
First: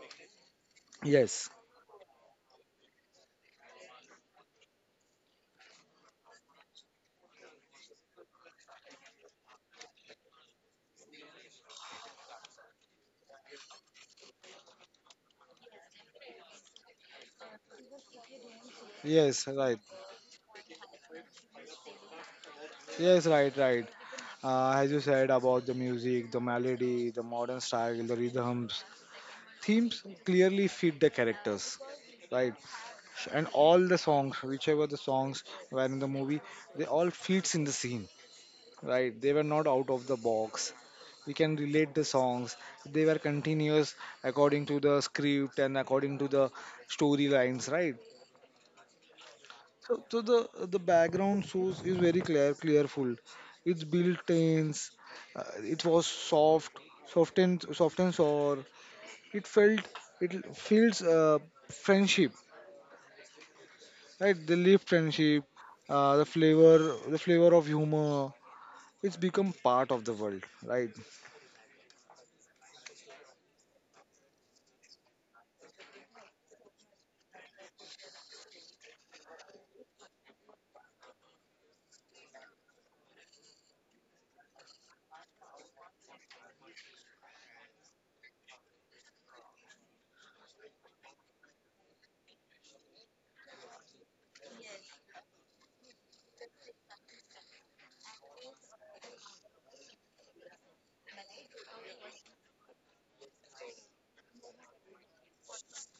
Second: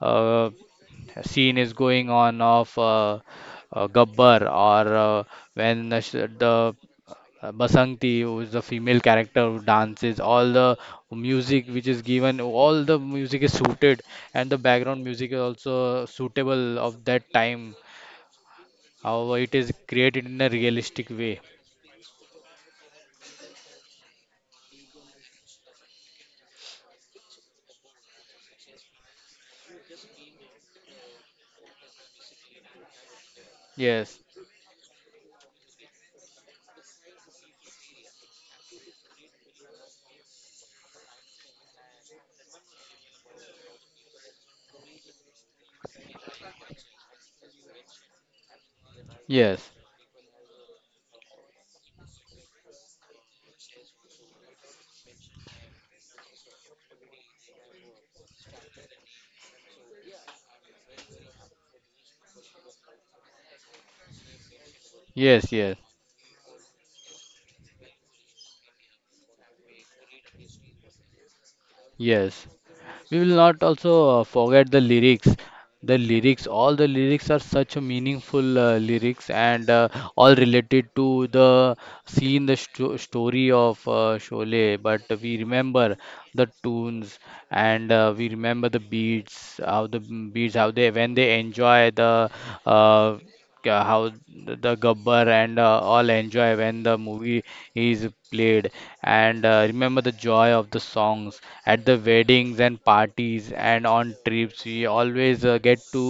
[SPEAKER 2] uh,
[SPEAKER 1] Yes.
[SPEAKER 2] scene is going on of Gabbar or when the, sh- the Basanti, who is the female character who dances, all the music which is given, all the music is suited, and the background music is also suitable of that time. However,
[SPEAKER 1] Yes,
[SPEAKER 2] it is
[SPEAKER 1] right.
[SPEAKER 2] created in a realistic way.
[SPEAKER 1] Yes, right, right. As you said about the music, the melody, the modern style, the rhythms, themes clearly fit the characters, right? And all the
[SPEAKER 2] Yes,
[SPEAKER 1] songs, whichever the songs were in the movie, they all fits in the scene. Right, they were not out of the box. We can relate the songs, they were continuous according to the script and according to the storylines, right?
[SPEAKER 2] yes,
[SPEAKER 1] So, the background source is very clearful. It's built tense. It was soft and soft, and sour. It felt it feels friendship, right? The live
[SPEAKER 2] yes,
[SPEAKER 1] friendship,
[SPEAKER 2] yes,
[SPEAKER 1] the flavor, of humor. It's become part of the world. Right.
[SPEAKER 2] yes. We will not also forget the lyrics. The lyrics, all the lyrics are such a meaningful lyrics, and all related to the scene, the story of Sholay. But we remember the tunes, and we remember the beats, how the beats, how they when they enjoy the uh, how the Gabbar and all enjoy when the movie is played. And remember the joy of the songs at the weddings and parties and on trips. We always get to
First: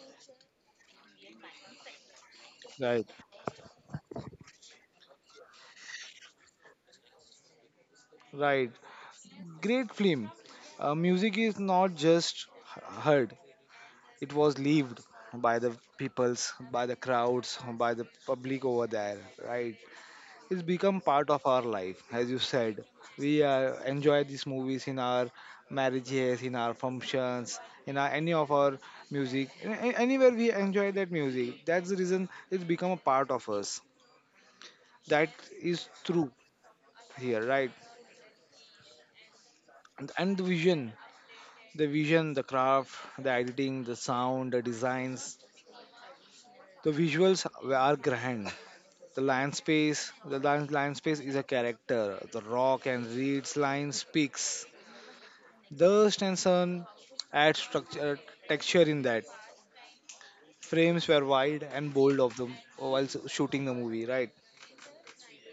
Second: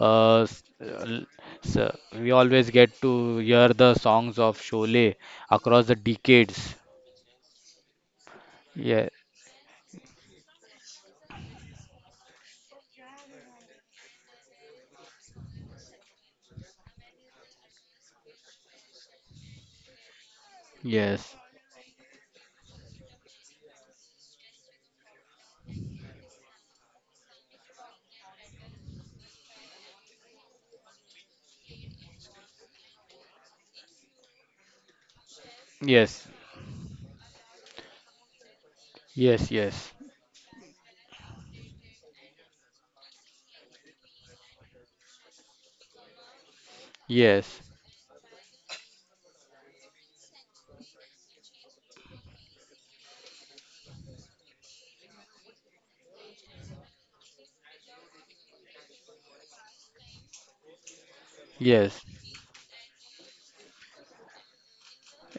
[SPEAKER 2] s- l- s- we always get
[SPEAKER 1] Right.
[SPEAKER 2] to hear the songs of Sholay across the decades.
[SPEAKER 1] Right.
[SPEAKER 2] Yeah.
[SPEAKER 1] Great film. Music is not just heard, it was lived by the peoples, by the crowds, by the public over there, right? It's become part
[SPEAKER 2] Yes.
[SPEAKER 1] of our life, as you said. We enjoy these movies in our marriages, in our functions, in our, any of our music. Anywhere we enjoy that music, that's the reason it's become a part of us. That is true
[SPEAKER 2] Yes.
[SPEAKER 1] here, right?
[SPEAKER 2] Yes. Yes.
[SPEAKER 1] And The vision The craft, the editing, the sound, the designs, the visuals
[SPEAKER 2] Yes.
[SPEAKER 1] are grand. The land space, is a character. The rock and reeds line speaks. Dust and sun add structure, texture in that. Frames were wide and
[SPEAKER 2] Yes.
[SPEAKER 1] bold of them while shooting the movie, right?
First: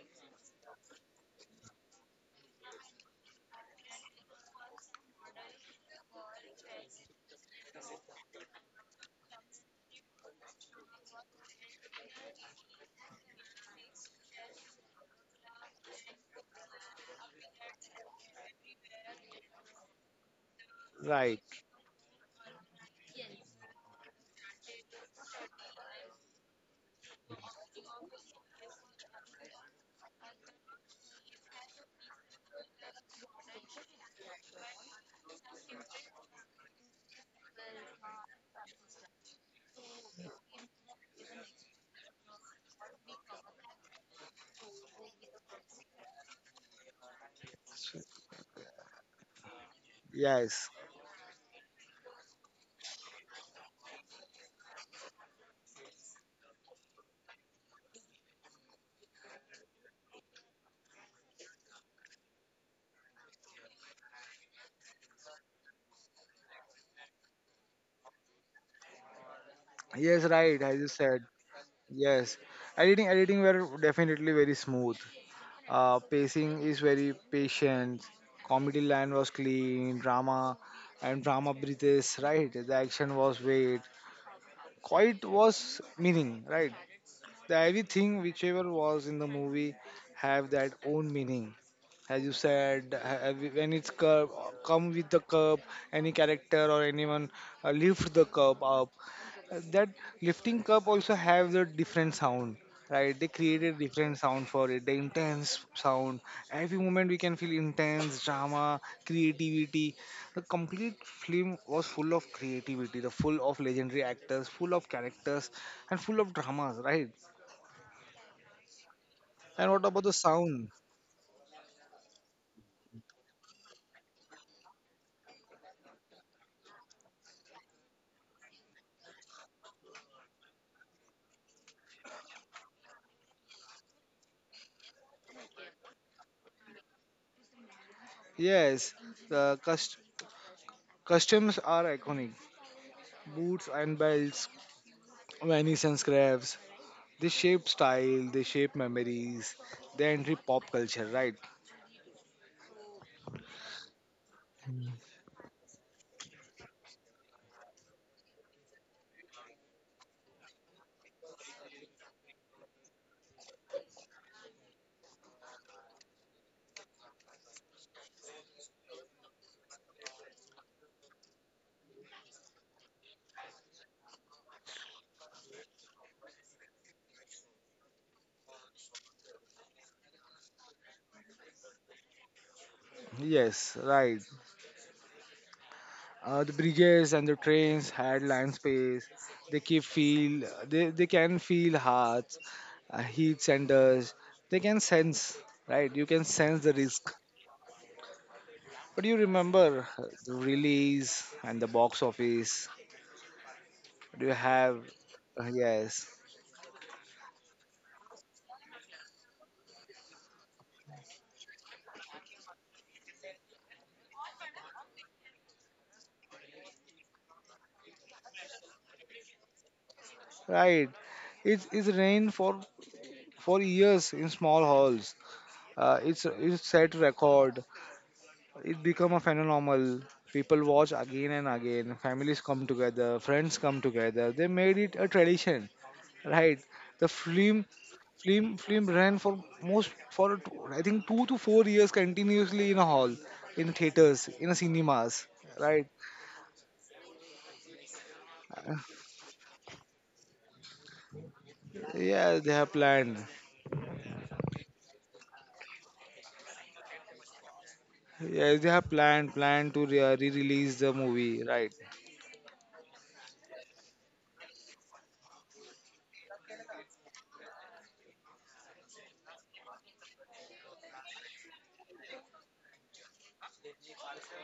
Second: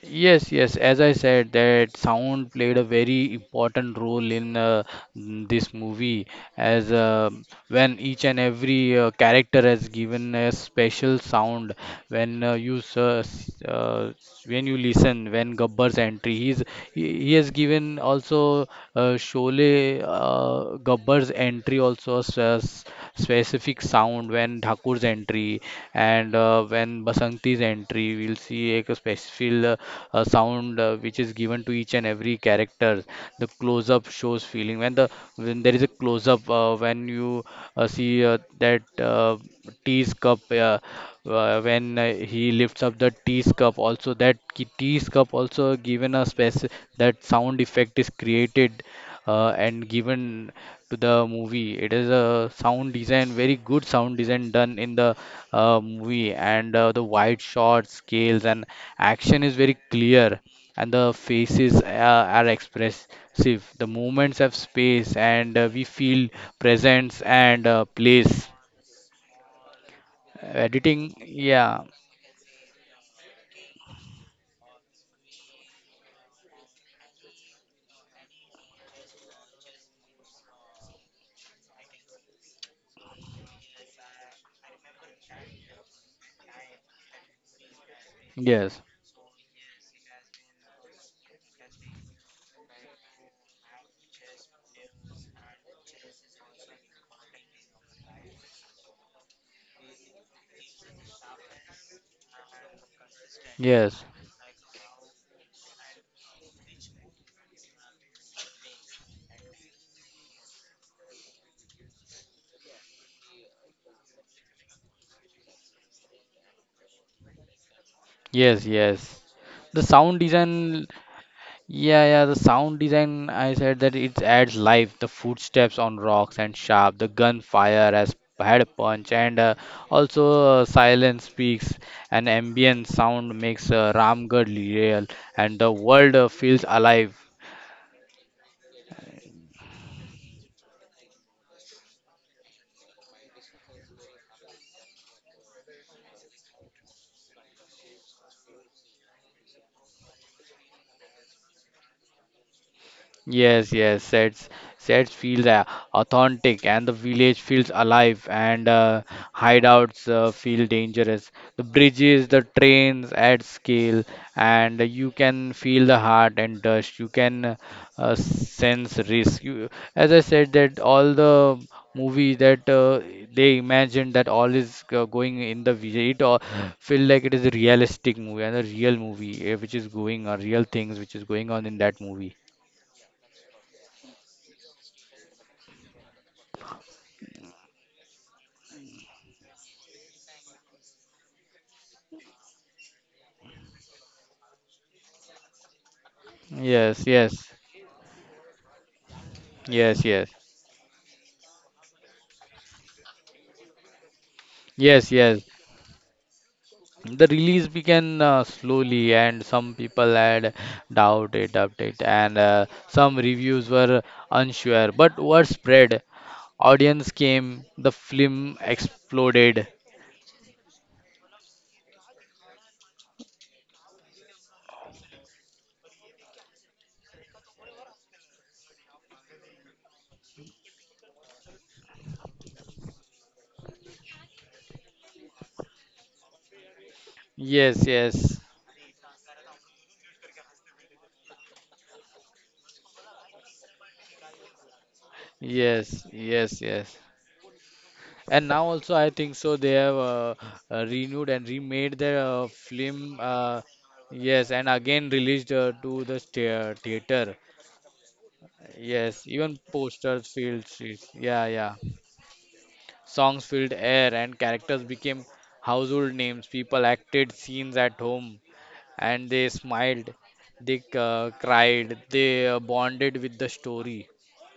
[SPEAKER 2] Yes, yes. As I said, that sound played a very important role in this movie, as when each and every character has given a special sound. When you s- s- s- when you listen, when Gabbar's entry, he has given also Sholay, Gabbar's
[SPEAKER 1] Right.
[SPEAKER 2] entry also, as well specific sound when Thakur's entry, and when Basanti's entry. We'll see a specific sound which is given to each and every character. The close-up shows feeling when the When there is a close-up, when you see that tea's cup, when he lifts up the tea's cup also that tea's cup also given a space, that sound effect is created and given
[SPEAKER 1] Yes.
[SPEAKER 2] to the movie. It is a sound design, very good sound design done in the movie, and the wide shot scales and action is very clear, and the faces are expressive. The movements have space, and we feel presence and place.
[SPEAKER 1] Yes, right, as you
[SPEAKER 2] Editing,
[SPEAKER 1] said.
[SPEAKER 2] yeah,
[SPEAKER 1] Yes. Editing were definitely very smooth. Pacing is very patient. Comedy line was clean. Drama breathes, right? The action was weight. Quiet was meaning, right? The everything whichever
[SPEAKER 2] yes,
[SPEAKER 1] was in the movie have that own meaning. As you said, when it's curb, come with the curb, any character or anyone lift the curb up, that lifting cup also have the different sound, right? They created
[SPEAKER 2] yes,
[SPEAKER 1] different sound for it, the intense sound. Every moment we can feel intense drama, creativity. The complete film was full of creativity, the full of legendary actors, full of characters, and full of dramas, right?
[SPEAKER 2] yes, yes.
[SPEAKER 1] And
[SPEAKER 2] The
[SPEAKER 1] what about the
[SPEAKER 2] sound
[SPEAKER 1] sound?
[SPEAKER 2] design. Yeah, yeah, the sound design, I said that it adds life. The footsteps on rocks and sharp, the gunfire has had a punch, and also silence speaks. An ambient sound makes Ramgarh real, and the world feels alive.
[SPEAKER 1] Yes, the customs are iconic. Boots and belts, venice and scraps. They shape style, they shape memories, they enter pop culture, right?
[SPEAKER 2] Yes, yes, sets feels authentic, and the village feels alive, and hideouts feel dangerous. The bridges, the trains at scale, and you can feel the heart and dust. You can sense risk. As I said, that all the movie that they imagine that all is going in the village, it all feel like it is a realistic movie and a real movie which is going on, real things which is going on in that movie.
[SPEAKER 1] Yes, right. The bridges and the trains had land space. They keep feel. They can feel hearts, heats and dust. They can sense, right? You can sense the
[SPEAKER 2] Yes,
[SPEAKER 1] risk.
[SPEAKER 2] yes,
[SPEAKER 1] But you remember
[SPEAKER 2] yes, yes,
[SPEAKER 1] the release and the box office. Do you have?
[SPEAKER 2] yes, yes.
[SPEAKER 1] Yes.
[SPEAKER 2] The release began slowly, and some people had doubt it, and some reviews were unsure. But word spread, audience came, the film exploded.
[SPEAKER 1] Right. It's rained for years in small halls. It's set record. It become a phenomenon. People watch again and again. Families come together, friends come together. They made it a tradition, right? The film,
[SPEAKER 2] Yes, yes,
[SPEAKER 1] film, film ran for most for I think 2 to 4 years continuously in a hall, in theaters, in cinemas, right?
[SPEAKER 2] yes, yes, yes. And now also, I think so. They have renewed and remade the
[SPEAKER 1] Yeah, they have
[SPEAKER 2] film.
[SPEAKER 1] planned.
[SPEAKER 2] Yes, and again released to the theater.
[SPEAKER 1] Yeah, they have
[SPEAKER 2] Yes, even
[SPEAKER 1] planned to
[SPEAKER 2] posters filled
[SPEAKER 1] re-release the
[SPEAKER 2] streets. Yeah,
[SPEAKER 1] movie,
[SPEAKER 2] yeah.
[SPEAKER 1] right?
[SPEAKER 2] Songs filled air, and characters became household names. People acted scenes at home, and they smiled, they cried, they bonded with the story.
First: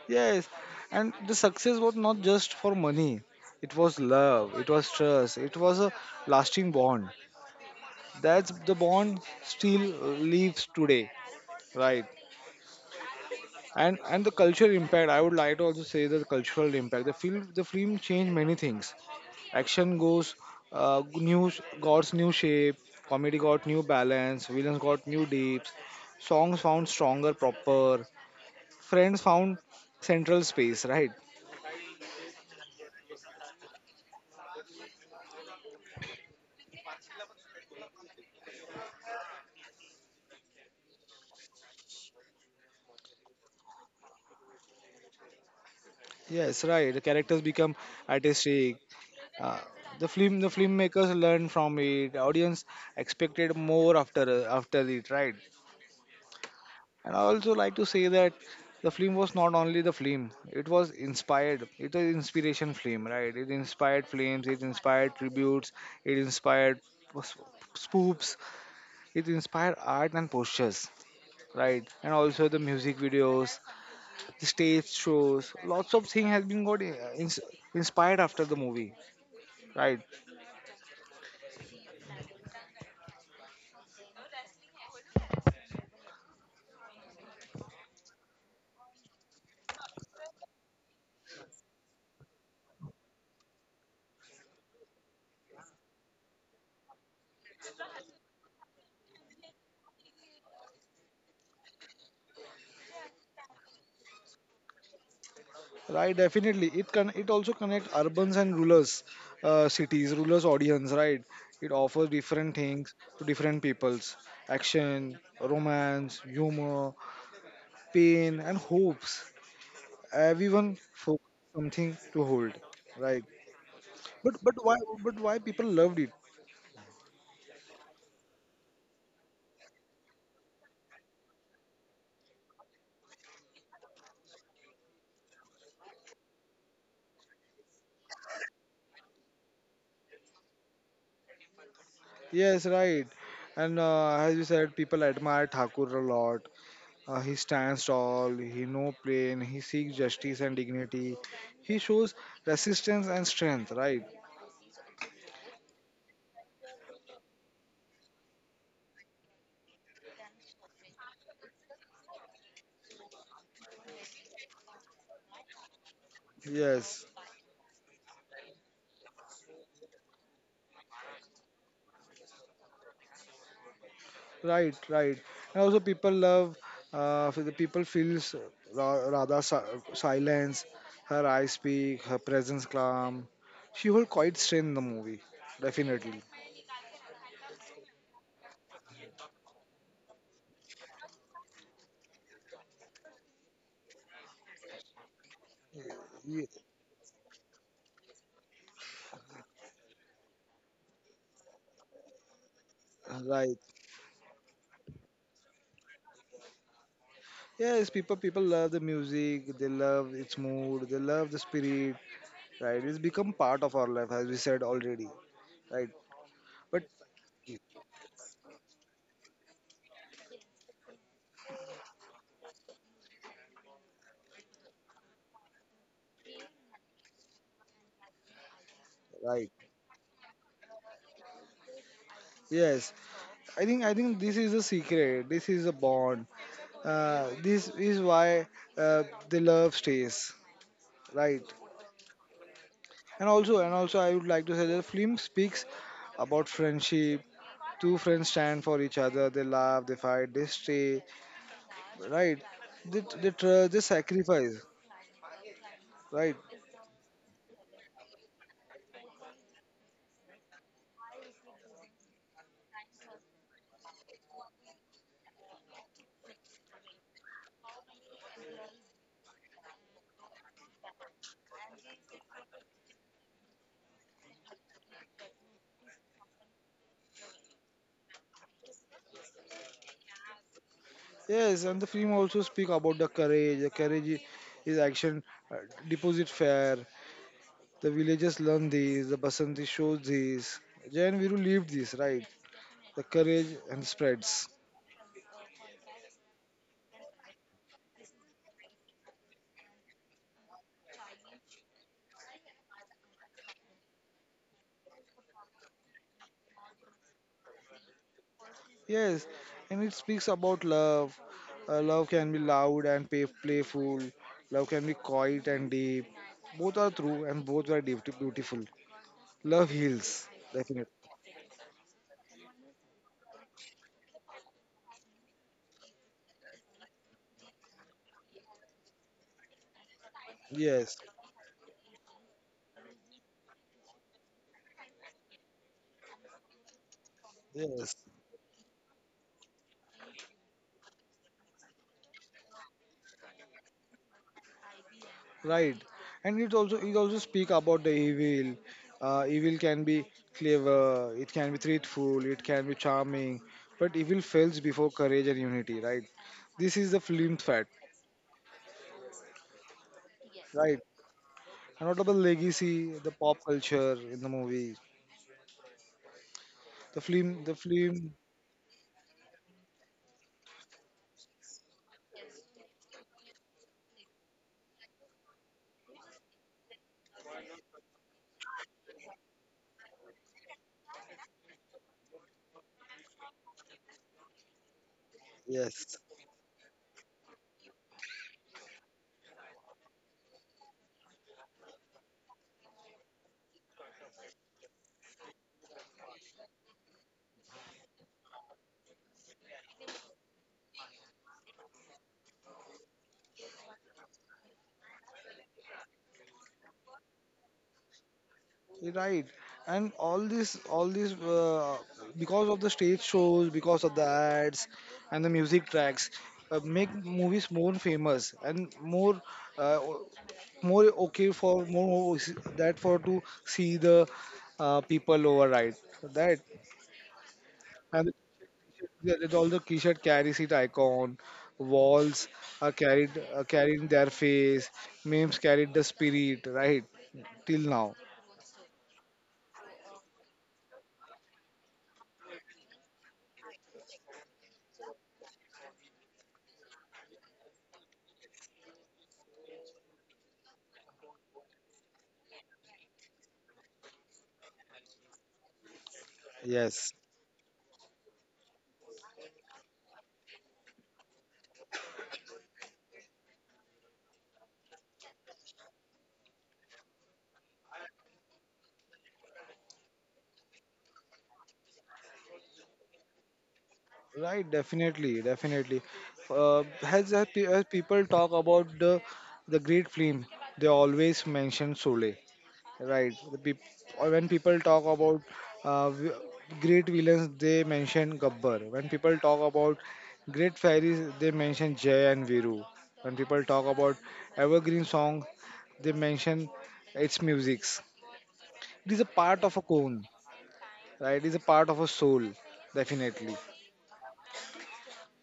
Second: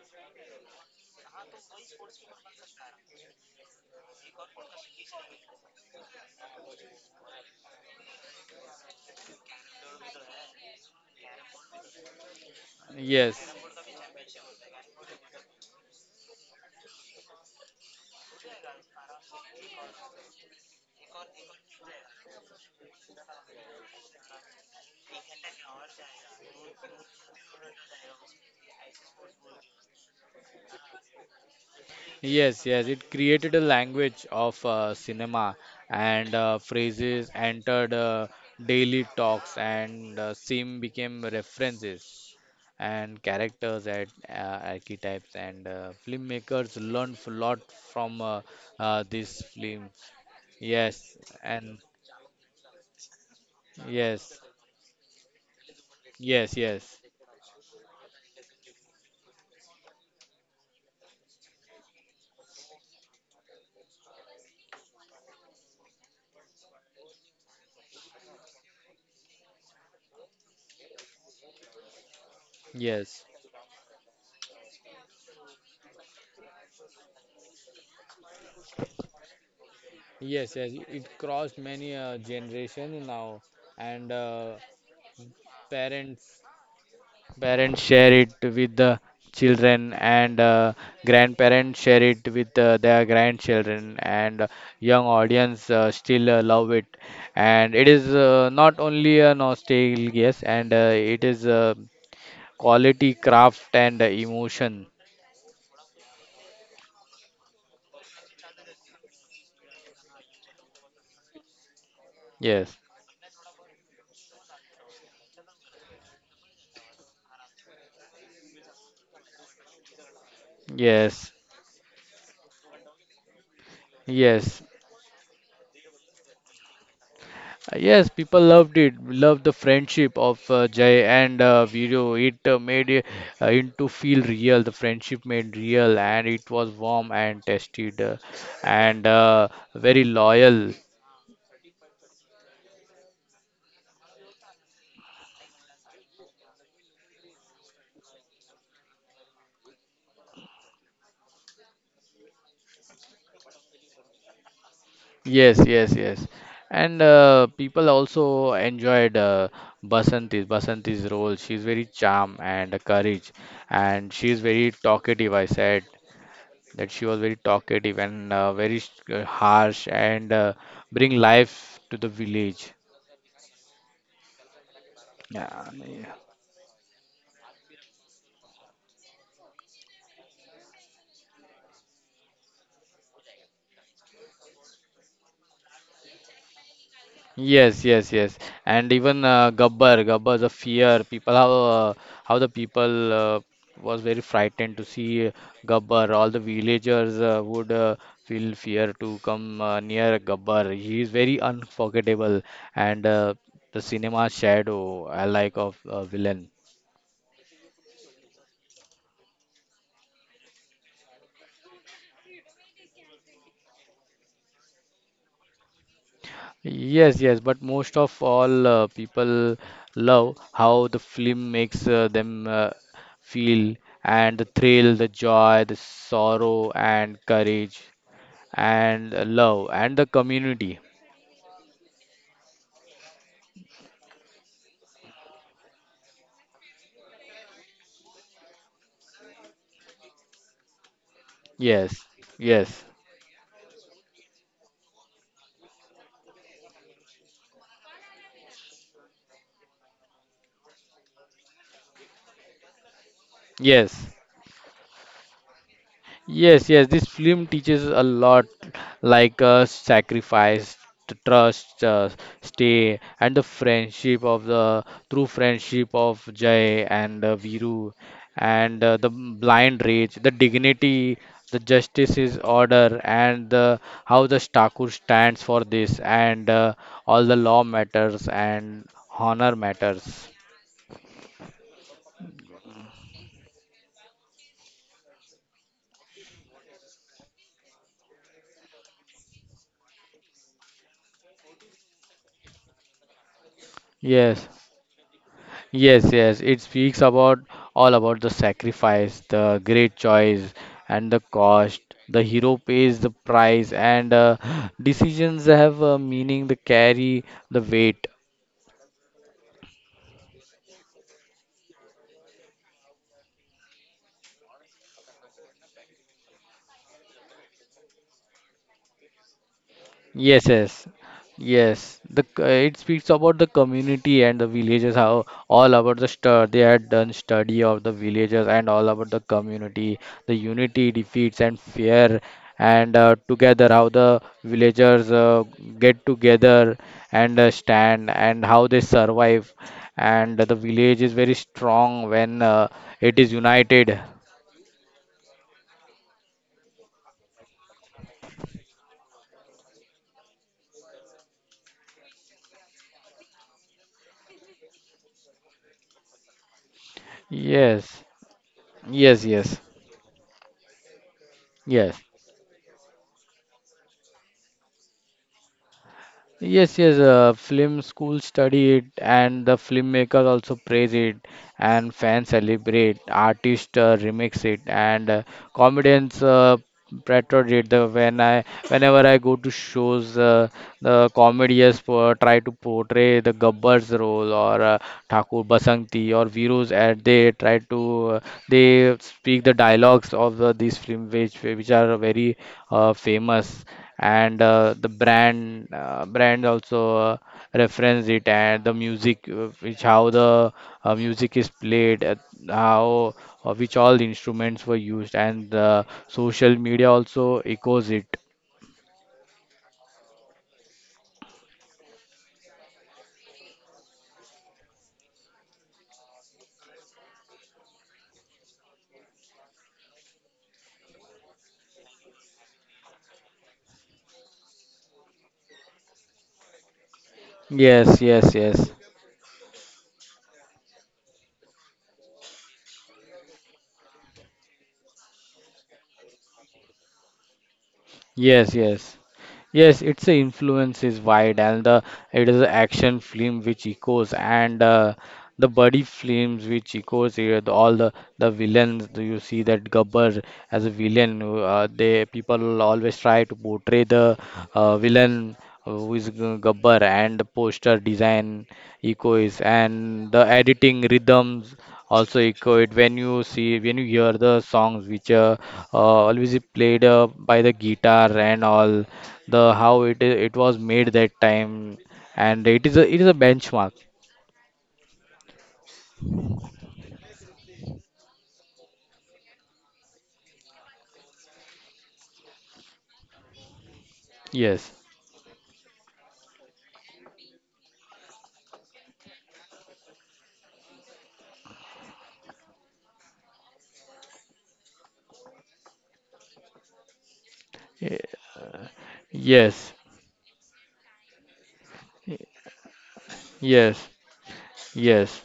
[SPEAKER 1] Yes, and the success was not just for money. It was love. It was trust. It was a lasting bond. That's the bond still lives today, right?
[SPEAKER 2] Yes,
[SPEAKER 1] And the cultural impact — I would like to also say the cultural impact. The film changed many things. Action goes new, got new shape, comedy got new balance, villains got new deeps, songs found stronger proper, friends found central space, right?
[SPEAKER 2] yes, yes, it created a language of cinema, and phrases entered daily talks, and sim became references, and characters at archetypes, and
[SPEAKER 1] Yes,
[SPEAKER 2] filmmakers
[SPEAKER 1] right. The
[SPEAKER 2] learned a
[SPEAKER 1] characters
[SPEAKER 2] lot
[SPEAKER 1] become
[SPEAKER 2] from
[SPEAKER 1] artistic.
[SPEAKER 2] this
[SPEAKER 1] Uh,
[SPEAKER 2] film.
[SPEAKER 1] the filmmakers
[SPEAKER 2] Yes,
[SPEAKER 1] learn from
[SPEAKER 2] and
[SPEAKER 1] it. Audience expected more
[SPEAKER 2] yes,
[SPEAKER 1] after it, right?
[SPEAKER 2] yes, yes,
[SPEAKER 1] And I also like to say that the film was not only the film; it was inspired. It was inspiration film, right? It inspired films. It inspired tributes. It inspired s- spoofs. It inspired art and postures, right? And also the music
[SPEAKER 2] yes.
[SPEAKER 1] videos, the stage shows. Lots of things has been got inspired after the movie, right?
[SPEAKER 2] Yes, yes, it crossed many generations now, and parents Parents share it with the children, and grandparents share it with their grandchildren, and young audience still love it. And it is not only a nostalgia, yes, and it is quality, craft, and emotion.
[SPEAKER 1] Right, definitely. It also connect urbans and rulers, cities, rulers audience, right? It offers different
[SPEAKER 2] Yes,
[SPEAKER 1] things to different peoples. Action, romance, humor, pain, and hopes. Everyone for
[SPEAKER 2] yes,
[SPEAKER 1] something to hold, right? But
[SPEAKER 2] yes.
[SPEAKER 1] why people loved it?
[SPEAKER 2] Yes, people loved it. Loved the friendship of Jay and Viro. It made it into feel real. The friendship made real, and it was warm and tested, and very loyal.
[SPEAKER 1] Yes, right. And as you said, people admire Thakur a lot. He stands tall, he no pain, he seeks justice and dignity. He shows resistance and strength, right?
[SPEAKER 2] Yes, yes, yes. And people also enjoyed Basanti's role. She's very charm and courage, and she's very talkative. I said that
[SPEAKER 1] Yes,
[SPEAKER 2] she was very talkative and harsh and bring life to the village.
[SPEAKER 1] right, right. And
[SPEAKER 2] Yeah,
[SPEAKER 1] also people
[SPEAKER 2] yeah.
[SPEAKER 1] love, the people feels Radha's silence, her eyes speak, her presence calm. She hold quite strength in the movie, definitely.
[SPEAKER 2] Yes, yes, yes. And even Gabbar, the fear, people how the people was very frightened to see Gabbar. All
[SPEAKER 1] Ye-
[SPEAKER 2] the villagers would feel fear to come near Gabbar. He is very unforgettable, and
[SPEAKER 1] Right.
[SPEAKER 2] the cinema shadow, I like of villain.
[SPEAKER 1] Yes, people love the music, they love its mood, they love the spirit, right? It's become part of our life, as we said already, right? But
[SPEAKER 2] Yes, yes, but most of all, people love how the film makes them feel, and the thrill, the joy, the sorrow, and courage, and
[SPEAKER 1] right,
[SPEAKER 2] love, and the community.
[SPEAKER 1] yes, I think, this is a secret, this is a bond. This is why uh, the love stays, right?
[SPEAKER 2] Yes, yes,
[SPEAKER 1] And also, I would like to say that film speaks about friendship. Two friends stand for each other, they laugh, they fight, they stay, right? They trust, they
[SPEAKER 2] yes,
[SPEAKER 1] sacrifice, right?
[SPEAKER 2] yes, yes, this film teaches a lot, like sacrifice, trust, stay, and the friendship of the true friendship of Jay and Viru, and the blind rage, the dignity, the justice order, and the, how the Stakur stands for this, and all the law matters and honor matters.
[SPEAKER 1] Yes, and the film also speak about the courage, the courage is action, uh, deposit fair. The villagers learned these. The Basanti shows this. Jayan Viru lived this, right? The courage and spreads.
[SPEAKER 2] Yes, yes, yes, it speaks about all about the sacrifice, the great choice, and the cost. The hero pays the price, and decisions have a meaning. They carry the weight.
[SPEAKER 1] Yes, and it speaks about love. Love can be loud and playful. Love can be quiet and deep. Both are true and both are deep, beautiful. Love heals,
[SPEAKER 2] Yes,
[SPEAKER 1] definitely.
[SPEAKER 2] yes, yes. The it speaks about the community and the villagers. How all about the stu they had done study of the villagers and all about the community, the
[SPEAKER 1] Yes,
[SPEAKER 2] unity, defeats and fear, and together how the villagers get together and
[SPEAKER 1] yes,
[SPEAKER 2] stand and how they survive, and the village is very strong when it is united.
[SPEAKER 1] right, and it also, speak about the evil. Evil can be clever, it can be truthful, it can be charming, but evil fails before courage and unity, right? This is the film's fact,
[SPEAKER 2] Yes, yes, yes,
[SPEAKER 1] right? A
[SPEAKER 2] yes.
[SPEAKER 1] notable legacy, the pop culture in the movie.
[SPEAKER 2] Yes,
[SPEAKER 1] the
[SPEAKER 2] yes,
[SPEAKER 1] film the
[SPEAKER 2] film
[SPEAKER 1] film
[SPEAKER 2] school study it, and the filmmakers also praise it, and fans celebrate, artists remix it, and comedians parody it. Whenever I go to shows, the try to portray the Gabbar's role or Thakur
[SPEAKER 1] Yes.
[SPEAKER 2] Basanti or Virus, and they try to they speak the dialogues of these film which are very famous, and the brand also reference it, and the music, which how the music is played, how which all the instruments were used, and the social media also echoes it.
[SPEAKER 1] Right, and all this, because of the stage shows, because of the ads and the music tracks, make movies more famous and more, uh, o- more okay for more that for to see the people over, right. That
[SPEAKER 2] Yes,
[SPEAKER 1] and
[SPEAKER 2] yes, yes,
[SPEAKER 1] all the T-shirt carries it icon, walls are carried carrying their face, memes carried the spirit, right, till now.
[SPEAKER 2] yes, yes. Yes, its influence is wide, and the it is an action film which echoes, and the buddy films which echoes here. The, all The villains, do you see that Gabbar as a villain? They people always try to portray the villain, who is Gabbar,
[SPEAKER 1] Yes.
[SPEAKER 2] and the poster design echoes, and the editing rhythms also echo it when you hear the songs which, always is played by the guitar, and all the how it was made that time, and it is a benchmark.
[SPEAKER 1] Right, definitely, definitely. As, as people talk about the great film, they always mention Sole. Right. The peop or when people
[SPEAKER 2] Yes,
[SPEAKER 1] talk about uh, v- great villains, they mention Gabbar. When people talk about great fairies, they mention Jay and Viru. When people talk about evergreen song, they mention its musics.
[SPEAKER 2] Y-
[SPEAKER 1] It is a part of a
[SPEAKER 2] yes,
[SPEAKER 1] cone, right? It is a part of a soul, definitely.
[SPEAKER 2] yes, yes,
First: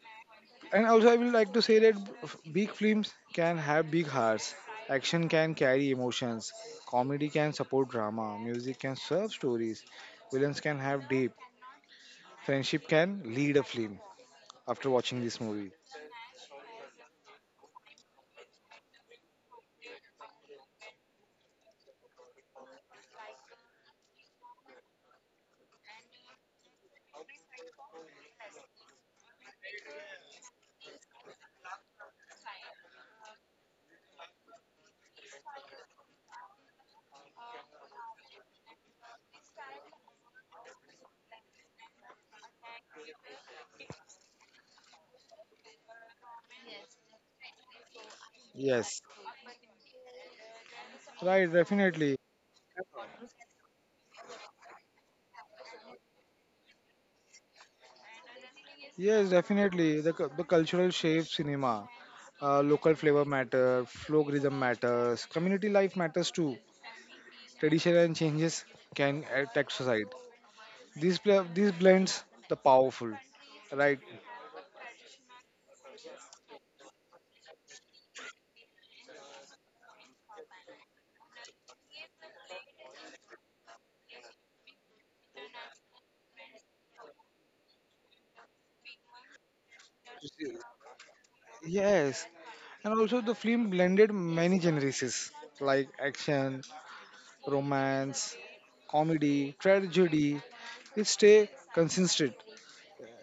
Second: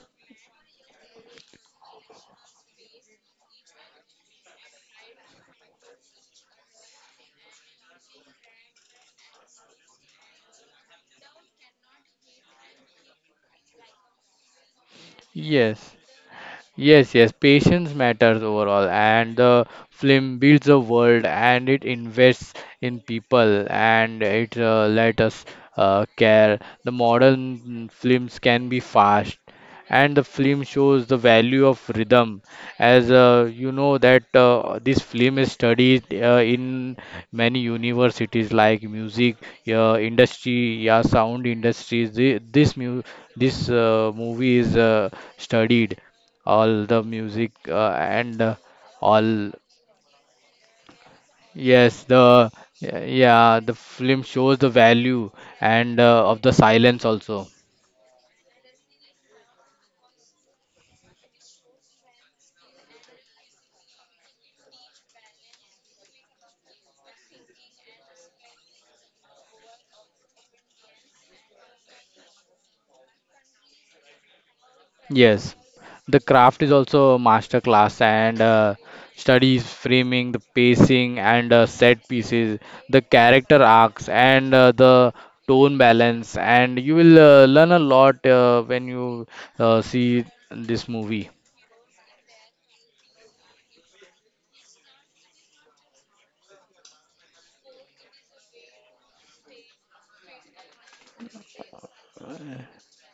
[SPEAKER 1] And also, I will like to say that big films can have big hearts. Action can carry emotions. Comedy can support drama. Music can serve stories. Villains can have deep. Friendship can lead a film after watching this movie.
[SPEAKER 2] yes. Yes, yes, patience matters overall, and the film builds a world and it invests in people and it let us care. The modern films can be fast, and the film shows the value of rhythm. As you know, that this film is studied in many universities like music industry, yeah, sound industries. This mu this movie is studied, all the music and
[SPEAKER 1] Yes.
[SPEAKER 2] all.
[SPEAKER 1] Right, definitely.
[SPEAKER 2] Yes, the yeah, the film shows the value and of the silence also.
[SPEAKER 1] Yes, definitely. The cultural shapes cinema. Local flavor matter, folk rhythm matters, community life matters too. Tradition and changes can affect society. These blends the powerful, right?
[SPEAKER 2] Yes, the craft is also a master class, and studies framing, the pacing and set pieces, the character arcs and the tone balance, and you will learn a lot when you see this movie.
[SPEAKER 1] Yes, and also the film blended many genres like action, romance, comedy, tragedy. It stay consistent.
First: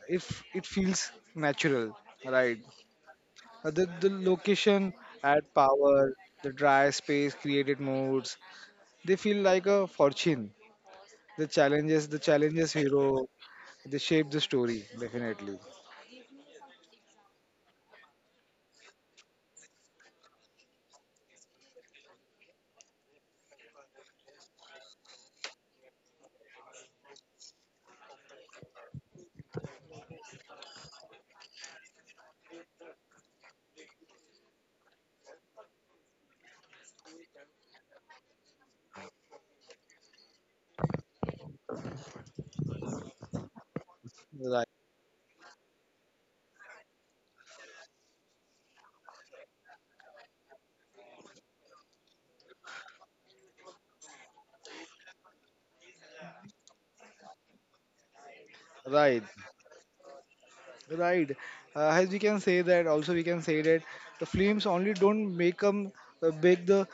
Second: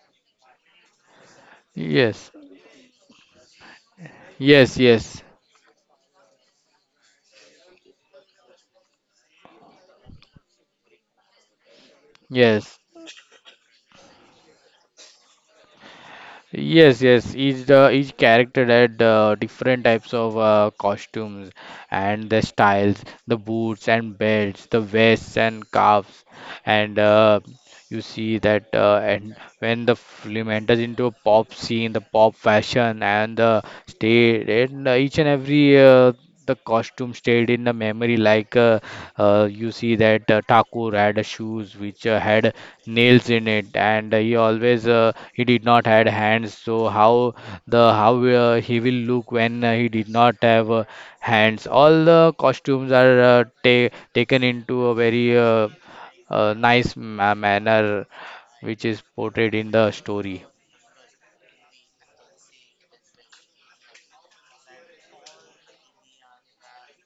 [SPEAKER 1] If it feels natural,
[SPEAKER 2] Yes,
[SPEAKER 1] right? The
[SPEAKER 2] yes,
[SPEAKER 1] location
[SPEAKER 2] yes,
[SPEAKER 1] add power. The dry space created moods. They feel like a fortune. The challenges
[SPEAKER 2] yes.
[SPEAKER 1] hero. They shape the story definitely.
[SPEAKER 2] Yes, yes. Each character had different types of costumes and the styles, the boots and belts, the vests and cuffs, and you see that and when the film enters into a pop scene, the pop fashion and the state and each and every the costume stayed in the memory. You see that Thakur had a shoes which had nails in it, and he
[SPEAKER 1] Right,
[SPEAKER 2] always he did not had hands. So how he will look when he did not have hands? All the costumes are ta taken into a very, nice ma manner which is
[SPEAKER 1] right.
[SPEAKER 2] portrayed in the story.
[SPEAKER 1] Right. As we can say that, also we can say that the films only don't make them make the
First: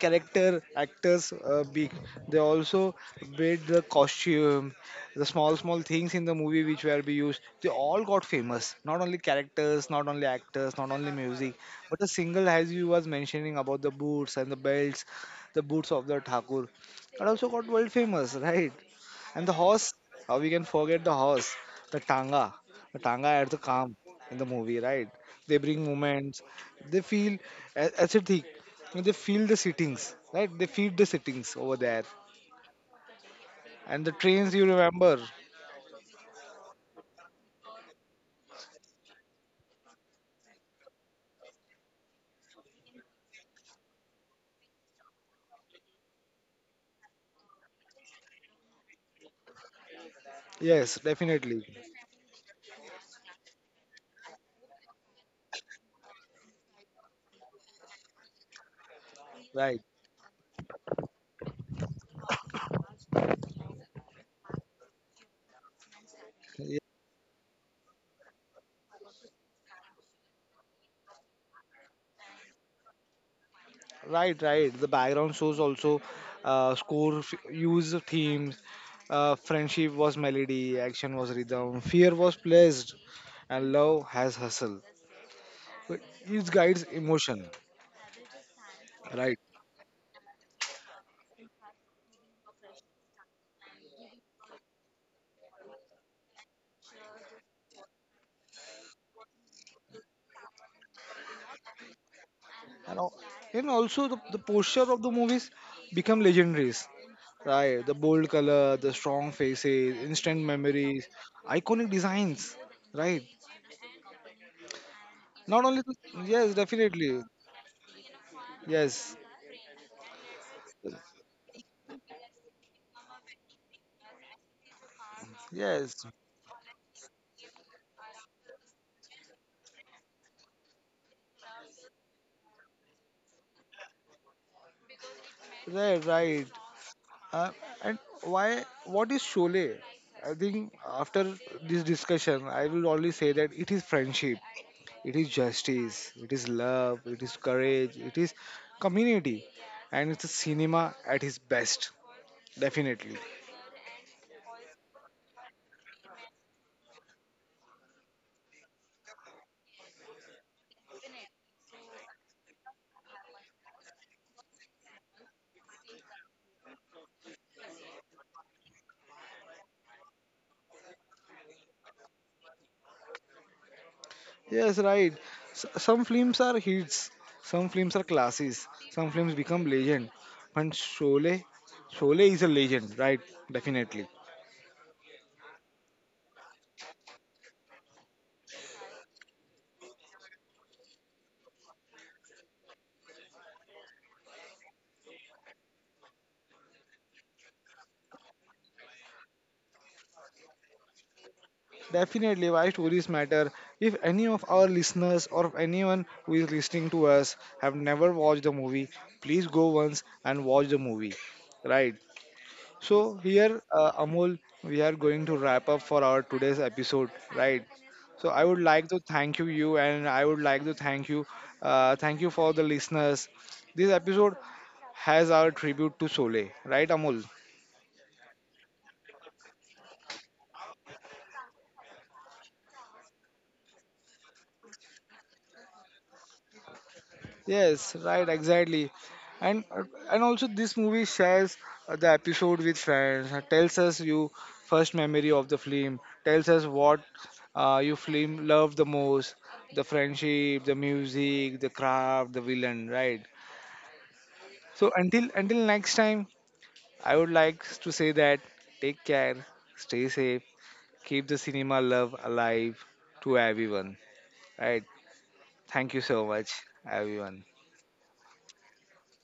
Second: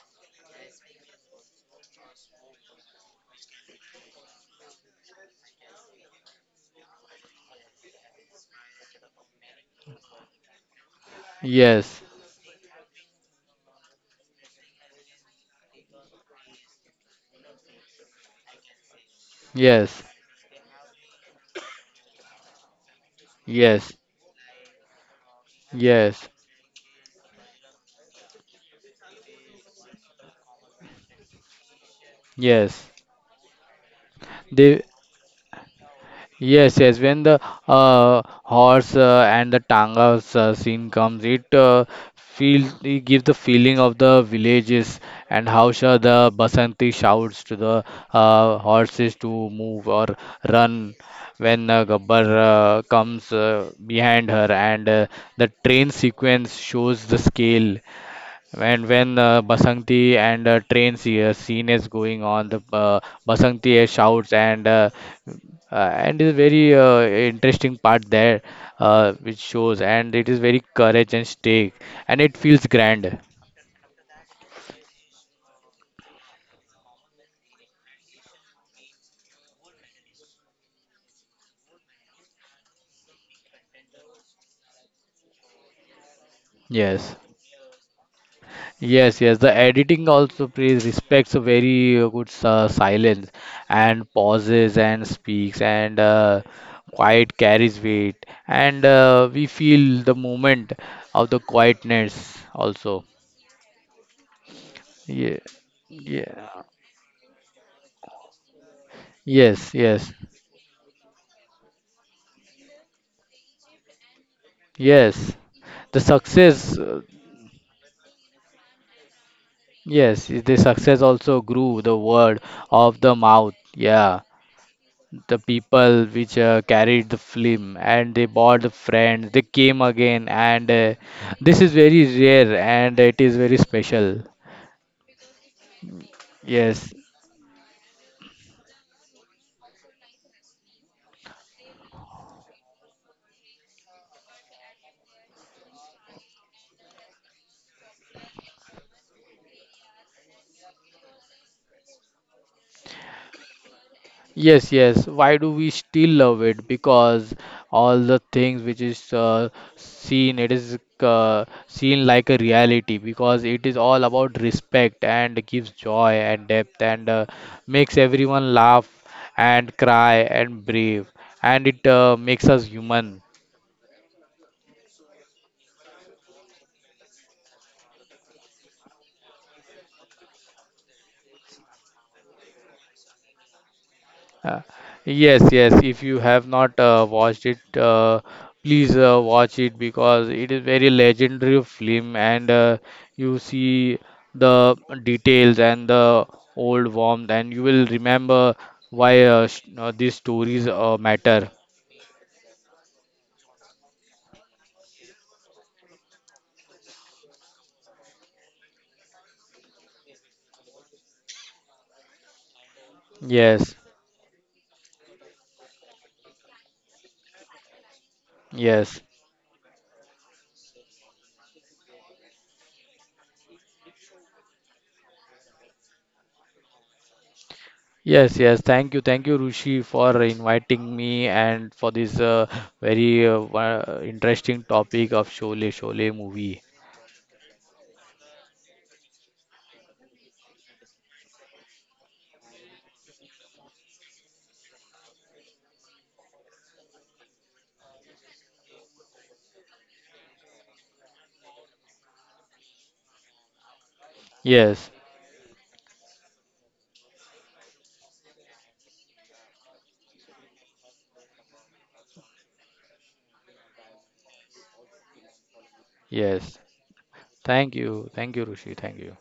[SPEAKER 1] character actors big. They also made the costume, the small small things in the movie which were be used. They all got famous. Not only characters, not only actors, not only music, but
[SPEAKER 2] Yes,
[SPEAKER 1] a single as you was mentioning about the boots and the belts, the boots of the Thakur, that also got world famous, right? And the horse,
[SPEAKER 2] yes,
[SPEAKER 1] how we can forget the horse, the tanga. Tanga adds a
[SPEAKER 2] yes,
[SPEAKER 1] calm in the movie, right? They bring
[SPEAKER 2] yes,
[SPEAKER 1] moments. They feel aesthetic. They feel the sittings, right? They feel the sittings over there.
[SPEAKER 2] yes.
[SPEAKER 1] And the trains you
[SPEAKER 2] They
[SPEAKER 1] remember.
[SPEAKER 2] Yes, yes. When the horse and the tanga scene comes, it gives the feeling of the villages, and how sure the Basanti shouts to the horses to move or
[SPEAKER 1] Yes,
[SPEAKER 2] run
[SPEAKER 1] definitely.
[SPEAKER 2] when Gabbar comes behind her, and the train sequence shows the scale. And when
[SPEAKER 1] Right.
[SPEAKER 2] Basanti and train scene is going on, the Basanti shouts, and is
[SPEAKER 1] Yeah.
[SPEAKER 2] very interesting part there, which shows, and it is very courage and stake, and it feels grand.
[SPEAKER 1] Right, right. The background shows also score use of themes. Friendship was melody, action was rhythm, fear was pleased, and love has hustle. But it guides
[SPEAKER 2] Yes.
[SPEAKER 1] emotion, right?
[SPEAKER 2] Yes, yes. The editing also plays respects a very good silence and pauses and speaks, and quiet carries weight, and we feel the moment of the quietness
[SPEAKER 1] and al-
[SPEAKER 2] also.
[SPEAKER 1] and also the posture of the movies
[SPEAKER 2] Yeah,
[SPEAKER 1] become legendaries,
[SPEAKER 2] yeah,
[SPEAKER 1] right? The bold color, the strong faces,
[SPEAKER 2] yes,
[SPEAKER 1] instant
[SPEAKER 2] yes,
[SPEAKER 1] memories, iconic designs, right? Not only the,
[SPEAKER 2] yes.
[SPEAKER 1] yes,
[SPEAKER 2] The
[SPEAKER 1] definitely,
[SPEAKER 2] success,
[SPEAKER 1] yes,
[SPEAKER 2] yes, the success also grew the word of the mouth. Yeah, the
[SPEAKER 1] yes,
[SPEAKER 2] people which carried the film and they bought the friends, they came again, and this is very rare and it is very special.
[SPEAKER 1] right, right.
[SPEAKER 2] Yes,
[SPEAKER 1] uh, and why what is Sholay? I think after this discussion I will always say that it is friendship, it is justice, it is love, it is courage, it is community, and it's a cinema at its best, definitely.
[SPEAKER 2] yes, yes. Why do we still love it? Because all the things which is seen, it is seen like a reality, because it is all about respect and gives joy and depth, and makes everyone laugh and cry and brave, and it makes us human.
[SPEAKER 1] Yes, right. Some films are hits, some films are classes, some films become legend. And Sholay, Sholay is a legend, right? Definitely.
[SPEAKER 2] Uh, yes, yes. If you have not watched it, please watch it, because it is very legendary film, and you see the details and the old warmth, and you will remember why sh these stories matter.
[SPEAKER 1] Definitely, why stories matter. If any of our listeners or anyone who is listening to us have never watched the movie, please go once and watch the movie, right? So here,
[SPEAKER 2] Yes,
[SPEAKER 1] Amol, we are going to wrap up for our today's episode, right? So I would like to
[SPEAKER 2] yes.
[SPEAKER 1] thank you, you, and I would like to thank you for the listeners. This episode has our tribute to Sole, right, Amol?
[SPEAKER 2] Yes, yes. Thank you. Thank you, Rushi, for inviting me and for this very interesting topic of Sholay, Sholay movie.
[SPEAKER 1] Yes, right, exactly. And uh, and also this movie shares the episode with friends, tells us you first memory of the film, tells us what you film loved the most, the friendship, the music, the craft, the villain, right? So
[SPEAKER 2] Yes,
[SPEAKER 1] until next time, I would like to say that take care, stay safe, keep the cinema love alive to everyone, right? Thank you so much,
[SPEAKER 2] yes.
[SPEAKER 1] everyone.
[SPEAKER 2] Thank you. Thank you, Rishi. Thank you.